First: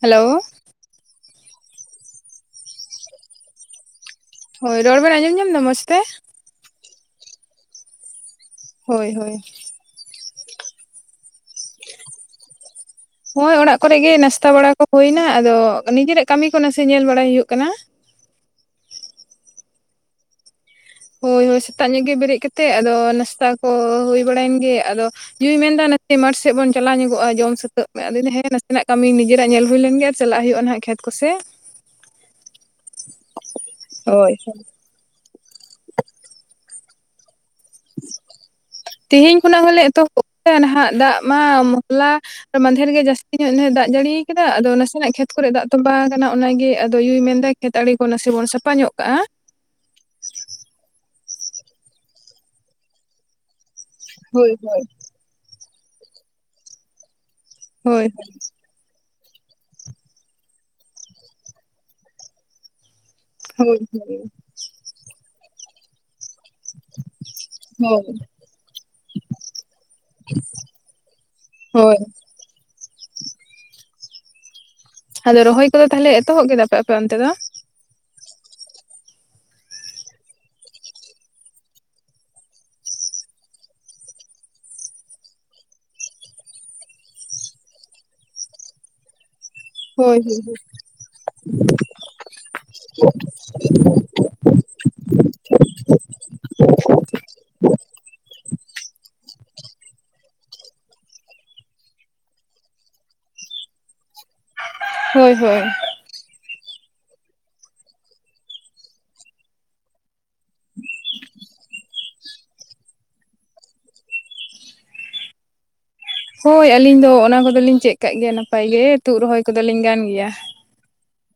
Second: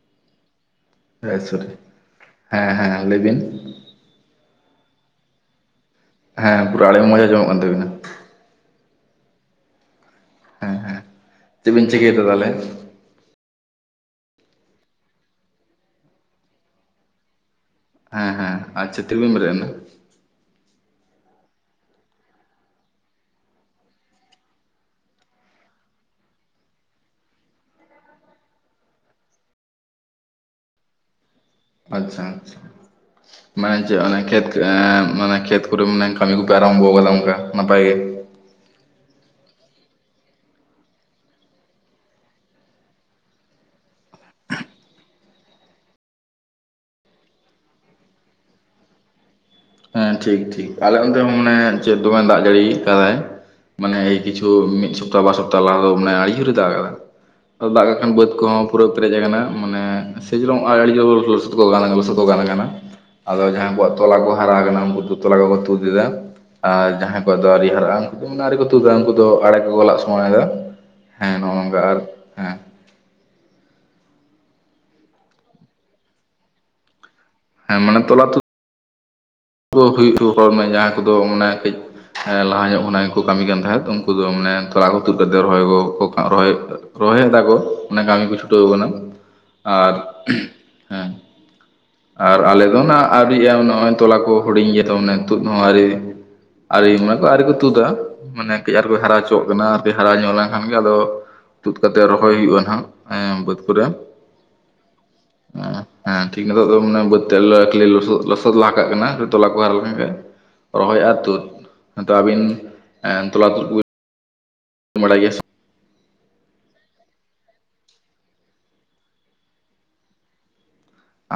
Hello [unintelligible] ᱦᱮᱸ ᱦᱮᱸ ᱞᱟᱹᱭ ᱵᱤᱱ ᱦᱳᱭ ᱨᱚᱲ ᱵᱮᱱ ᱟᱸᱡᱚᱢ ᱧᱟᱢ ᱮᱫᱟ ᱢᱚᱡᱽ ᱛᱮ? ᱦᱮᱸ ᱯᱩᱨᱟ ᱟᱲᱟᱝ ᱢᱚᱡ ᱟᱸᱡᱚᱢᱚᱜ ᱠᱟᱱ ᱛᱟᱵᱤᱱᱟ᱾ ᱦᱳᱭ ᱦᱳᱭ ᱦᱮᱸ ᱦᱮᱸ ᱪᱮᱜ ᱵᱮᱱ ᱪᱤᱠᱟ ᱮᱫᱟ ᱛᱟᱦᱞᱮ? ᱱᱚᱜᱼᱚᱭ ᱚᱲᱟᱜ ᱠᱚᱨᱮ ᱜᱮ ᱱᱟᱥᱛᱟ ᱵᱟᱲᱟ ᱠᱚ ᱦᱚᱭᱮᱱᱟ ᱟᱫᱚ ᱱᱤᱡᱮᱨᱟᱜ ᱠᱟᱹᱢᱤ ᱠᱚ ᱱᱟᱥᱮ ᱧᱮᱞ ᱵᱟᱲᱟᱭ ᱦᱩᱭᱩᱜ ᱠᱟᱱᱟ᱾ ᱦᱮᱸ ᱦᱮᱸ ᱟᱪᱪᱷᱟ ᱛᱤ ᱨᱮᱵᱮᱱ ᱵᱮᱨᱮᱜ ᱱᱟ? ᱦᱳᱭ ᱦᱳᱭ ᱥᱮᱛᱟᱜ ᱧᱚᱜ ᱜᱮ ᱵᱮᱨᱮᱜ ᱠᱟᱛᱮᱜ ᱟᱫᱚ ᱱᱟᱥᱛᱟ ᱠᱚ ᱦᱩᱭ ᱵᱟᱲᱟᱭᱮᱱ ᱜᱮ ᱟᱫᱚ? ᱡᱩᱭᱤ ᱢᱮᱱ ᱮᱫᱟ ᱱᱟᱥᱮ ᱢᱟᱴ ᱥᱮᱜ ᱵᱚᱱ ᱪᱟᱞᱟᱣ ᱧᱚᱜᱼᱟ, ᱡᱚᱢ ᱥᱟᱹᱛᱟᱹᱜ ᱯᱮ, ᱟᱫᱚ ᱦᱮᱸ ᱱᱟᱥᱮᱱᱟᱜ ᱠᱟᱹᱢᱤ ᱱᱤᱡᱮᱨᱟᱜ ᱧᱮᱞ ᱦᱩᱭ ᱞᱮᱱ ᱜᱮ ᱾ [unintelligible] ᱪᱟᱞᱟᱜ ᱦᱩᱭᱩᱜᱼᱟ ᱱᱟᱦᱟᱜ ᱠᱷᱮᱛ ᱠᱚᱥᱮ [unintelligible] ᱟᱪᱪᱷᱟ ᱟᱪᱪᱷᱟ ᱢᱟᱱᱮ ᱡᱮ ᱦᱳᱭ ᱠᱷᱮᱛ ᱢᱟᱱᱮ ᱠᱷᱮᱛ? ᱯᱩᱨᱟᱹ ᱢᱟᱱᱮ ᱠᱟᱹᱢᱤ ᱠᱚᱯᱮ ᱟᱨᱟᱢᱵᱷᱚ ᱟᱠᱟᱫᱟ ᱚᱱᱠᱟ ᱱᱟᱯᱟᱭ ᱜᱮ? ᱛᱮᱦᱮᱧ ᱠᱷᱚᱱᱟᱜ ᱦᱚᱸᱞᱮ ᱮᱛᱚᱦᱚᱵ ᱱᱟᱦᱟᱜ ᱫᱟᱜ ᱢᱟ ᱦᱚᱞᱟ ᱢᱟᱫᱷᱮᱨ ᱨᱮᱜᱮ ᱡᱟᱹᱥᱛᱤ, ᱛᱤᱱᱟᱹᱜ [unintelligible] ᱫᱟᱜ ᱡᱟᱹᱲᱤᱭᱟᱠᱟᱫᱟ ᱟᱫᱚ ᱱᱟᱥᱮᱱᱟᱜ ᱠᱷᱮᱛ, ᱠᱚᱨᱮ ᱫᱟᱜ ᱛᱚᱸᱵᱟ ᱟᱠᱟᱱᱟ ᱚᱱᱟᱜᱮ ᱟᱫᱚ ᱭᱳᱭ ᱢᱮᱱᱫᱟᱭ ᱠᱷᱮᱛ ᱟᱲᱤ ᱠᱚ ᱱᱟᱥᱮ ᱵᱚᱱ ᱥᱟᱯᱷᱟ ᱧᱚᱜ ᱠᱟᱜᱼᱟ᱾ ᱦᱮᱸ ᱴᱷᱤᱠ ᱴᱷᱤᱠ ᱟᱞᱮ ᱚᱱᱛᱮ ᱦᱚᱸ ᱢᱟᱱᱮ ᱪᱮᱜ ᱫᱚᱢᱮ ᱫᱟᱜ ᱡᱟᱹᱲᱤ ᱟᱠᱟᱫᱟᱭ ᱢᱟᱱᱮ ᱮᱭ ᱠᱤᱪᱷᱩ ᱦᱳᱭ ᱦᱳᱭ ᱢᱤᱫ ᱥᱚ [unintelligible] [unintelligible] ᱥᱚᱯᱛᱟᱦ ᱵᱟᱨ ᱥᱚᱯᱛᱟᱦᱚ ᱞᱟᱦᱟ ᱫᱚ ᱢᱟᱱᱮ ᱟᱹᱰᱤ ᱡᱩᱨ ᱮ ᱫᱟᱜ ᱟᱠᱟᱫᱟ ᱟᱫᱚ ᱫᱟᱜ ᱟᱠᱟᱜ ᱠᱷᱟᱱ ᱦᱳᱭ ᱵᱟᱹᱫᱽ ᱠᱚᱦᱚᱸ, ᱯᱩᱨᱟᱹ ᱯᱮᱨᱮᱡ ᱟᱠᱟᱱᱟ ᱢᱟᱱᱮ ᱥᱮ ᱡᱮᱞᱚᱝ ᱟᱹᱰᱤ ᱡᱳᱨ ᱞᱚᱥᱚᱫ ᱞᱚᱥᱚᱫ ᱠᱚ ᱜᱟᱱ ᱟᱠᱟᱱᱟ᱾ ᱟᱫᱚ ᱡᱟᱦᱟᱸᱭ ᱦᱳᱭ ᱠᱚᱣᱟᱜ ᱛᱚᱞᱟ ᱠᱚ ᱦᱟᱨᱟ ᱟᱠᱟᱱᱟ ᱩᱱᱠᱩ ᱫᱚ ᱛᱚᱞᱟ ᱠᱚᱠᱚ ᱛᱩᱫ ᱮᱫᱟ᱾ ᱟᱨ ᱡᱟᱦᱟᱸᱭ ᱠᱚᱣᱟᱜ ᱫᱚ ᱟᱣᱨᱤ ᱦᱟᱨᱟᱜᱼᱟ, ᱦᱳᱭ ᱩᱱᱠᱩ ᱫᱚ ᱟᱣᱨᱤᱮ ᱠᱚ ᱛᱩᱫᱟ ᱩᱱᱠᱩ ᱫᱚ ᱟᱲᱮ ᱠᱚᱠᱚᱞᱟᱜ ᱥᱚᱢᱚᱱ ᱮᱫᱟ᱾ ᱦᱮᱸ ᱱᱚᱜ ᱱᱚᱝᱠᱟ ᱦᱳᱭ ᱟᱨ ᱦᱮᱸ ᱟᱫᱚ ᱨᱚᱦᱚᱭ ᱠᱚᱫᱚ ᱛᱟᱦᱞᱮ ᱮᱛᱚᱦᱚᱵ ᱠᱮᱫᱟᱯᱮ ᱟᱯᱮ ᱚᱱᱛᱮ ᱫᱚ? ᱦᱮᱸ ᱢᱟᱱ ᱛᱚᱞᱟ ᱛᱩᱫ [unintelligible] ᱦᱩᱭᱴᱚ [unintelligible] [inaudible] ᱦᱚᱲᱢᱮ [unintelligible] [inaudible] ᱡᱟᱦᱟᱸ ᱠᱚᱫᱚ ᱚᱱᱮ ᱠᱟᱹᱡ ᱦᱮᱸ ᱞᱟᱦᱟ ᱧᱚᱜ ᱠᱷᱚᱱᱟᱜ ᱜᱮᱠᱚ ᱠᱟᱹᱢᱤ ᱠᱟᱱ ᱛᱟᱦᱮᱸᱫ ᱩᱱᱠᱩ ᱫᱚ ᱢᱟᱱᱮ ᱛᱚᱞᱟ ᱠᱚ ᱛᱩᱫ ᱠᱟᱛᱮ ᱨᱚᱦᱚᱭ ᱜᱚᱜ [inaudible] ᱨᱚᱦᱚᱭ ᱨᱚᱦᱚᱭᱮᱫᱟ ᱠᱚ ᱚᱱᱟ ᱠᱟᱹᱢᱤ ᱠᱚ ᱪᱷᱩᱴᱟᱹᱣᱟ ᱠᱟᱱᱟ᱾ ᱟᱨ ᱦᱳᱭ ᱦᱮᱸ ᱟᱨ ᱟᱞᱮ ᱫᱚ ᱱᱷᱟᱜ ᱟᱹᱰᱤ [unintelligible] ᱱᱚᱜᱼᱚᱭ ᱛᱚᱞᱟ ᱠᱚ, ᱦᱩᱰᱤᱧ ᱜᱮᱭᱟᱛᱚ ᱢᱟᱱᱮ ᱛᱩᱫ ᱦᱚᱸ ᱟᱹᱨᱤ, ᱟᱹᱨᱤ ᱢᱟᱱᱮ ᱠᱚ ᱟᱹᱨᱤ [inaudible] ᱠᱚ ᱛᱩᱫᱟ᱾ ᱢᱟᱱᱮ ᱠᱟᱹᱡ ᱟᱨᱠᱚ ᱦᱟᱨᱟ ᱦᱚᱪᱚᱣᱟᱜ ᱠᱟᱱᱟ ᱟᱨ ᱠᱟᱹᱡ ᱦᱟᱨᱟ ᱧᱚᱜ ᱞᱮᱱᱠᱷᱟᱱ ᱜᱮ ᱟᱫᱚ, ᱛᱩᱫ ᱠᱟᱛᱮ ᱨᱚᱦᱚᱭ ᱦᱩᱭᱩᱜᱼᱟ ᱱᱟᱦᱟᱜ ᱮᱸ ᱵᱟᱹᱫᱽ ᱠᱚᱨᱮ ᱾ ᱦᱳᱭ ᱦᱳᱭ ᱦᱮᱸ ᱴᱷᱤᱠ ᱱᱤᱛᱚᱜ ᱫᱚ ᱵᱟᱹᱛ ᱛᱮᱫ ᱠᱷᱟᱹᱞᱤ ᱞᱚᱥᱚᱫ ᱞᱚᱥᱚᱫ ᱞᱟᱦᱟ ᱠᱟᱜ ᱠᱟᱱᱟ ᱛᱚᱞᱟ ᱠᱚ ᱦᱟᱨᱟ ᱞᱮ ᱠᱷᱟᱱ ᱜᱮ ᱨᱚᱦᱚᱭ ᱟᱨ ᱛᱩᱫ ᱟᱫᱚ ᱟᱹᱵᱤᱱ ᱛᱚᱞᱟ ᱛᱩᱫ ᱠᱩ ᱵᱤᱱ? ᱵᱟᱰᱟᱭ ᱜᱮᱭᱟ ᱥᱮ ᱦᱳᱭ ᱟᱹᱞᱤᱝ ᱫᱚ ᱚᱱᱟ ᱠᱚᱫᱚᱞᱤᱝ ᱪᱮᱜ ᱠᱟᱜ ᱜᱮᱭᱟ ᱱᱟᱯᱟᱭ ᱜᱮ ᱛᱩᱫ ᱨᱚᱦᱚᱭ ᱠᱚᱫᱚᱞᱤᱝ ᱜᱟᱱ ᱜᱮᱭᱟ᱾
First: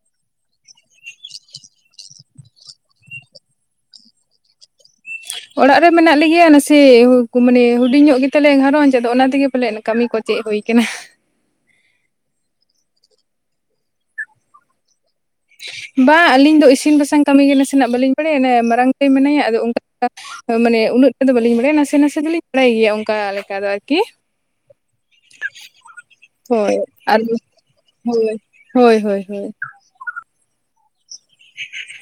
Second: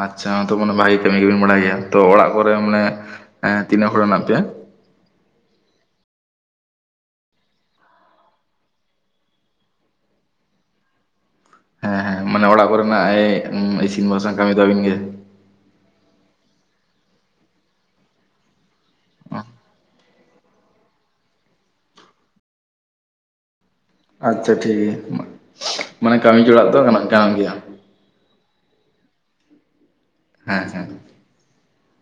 ᱟᱪᱪᱷᱟ ᱛᱚ ᱢᱟᱱᱮ ᱵᱷᱟᱜᱮ ᱠᱟᱹᱢᱤ ᱜᱮᱵᱤᱱ ᱵᱟᱲᱟᱭ ᱜᱮᱭᱟ, ᱛᱚ ᱚᱲᱟᱜ ᱠᱚᱨᱮ ᱢᱟᱱᱮ ᱛᱤᱱᱟᱹᱜ ᱦᱚᱲ ᱦᱮᱱᱟᱜ ᱯᱮᱭᱟ? ᱚᱲᱟᱜ ᱨᱮ ᱢᱮᱱᱟᱜ ᱞᱮᱜᱮᱭᱟ ᱱᱟᱥᱮ ᱢᱟᱱᱮ ᱦᱩᱰᱤᱧᱚᱜ ᱜᱮᱛᱟᱞᱮᱭᱟ ᱜᱷᱟᱨᱚᱸᱧᱡᱽ ᱟᱫᱚ ᱚᱱᱟ ᱛᱮᱜᱮ ᱯᱟᱞᱮ ᱠᱟᱹᱢᱤ ᱠᱚ ᱪᱮᱜ ᱦᱳᱭ ᱠᱟᱱᱟ᱾ ᱦᱮᱸ ᱦᱮᱸ, ᱢᱟᱱᱮ ᱚᱲᱟᱜ ᱠᱚᱨᱮᱱᱟᱜ ᱤᱥᱤᱱ ᱵᱟᱥᱟᱝ ᱠᱟᱹᱢᱤ ᱛᱟᱹᱵᱤᱱ ᱜᱮ? ᱵᱟ ᱟᱹᱞᱤᱧ ᱫᱚ ᱤᱥᱤᱱ ᱵᱟᱥᱟᱝ ᱠᱟᱹᱢᱤ ᱜᱮ ᱱᱟᱥᱮᱱᱟᱜ ᱵᱟᱹᱞᱤᱧ ᱵᱟᱲᱟᱭᱟ ᱢᱟᱨᱟᱝ ᱫᱟᱹᱭ ᱢᱮᱱᱟᱭᱟ, ᱟᱫᱚ ᱚᱝᱠᱟ ᱢᱟᱱᱮ ᱩᱱᱟᱹᱜ ᱴᱟ ᱫᱚ ᱵᱟᱹᱞᱤᱧ ᱵᱟᱲᱟᱭᱟ ᱱᱟᱥᱮ ᱱᱟᱥᱮ ᱫᱚᱞᱤᱧ ᱵᱟᱲᱟᱭ ᱜᱮᱭᱟ ᱚᱱᱠᱟ ᱞᱮᱠᱟ ᱫᱚ᱾ ᱟᱨᱠᱤ ᱟᱪᱪᱷᱟ ᱴᱷᱤᱠ ᱢᱟᱱᱮ ᱠᱟᱹᱢᱤ ᱡᱚᱲᱟᱜ ᱦᱳᱭ ᱫᱚ ᱜᱟᱱᱚᱜ ᱟᱨ ᱠᱟᱱ ᱜᱮᱭᱟ᱾ ᱦᱳᱭ ᱦᱳᱭ ᱦᱳᱭ ᱦᱳᱭ ᱾ ᱦᱮᱸ ᱦᱮᱸ᱾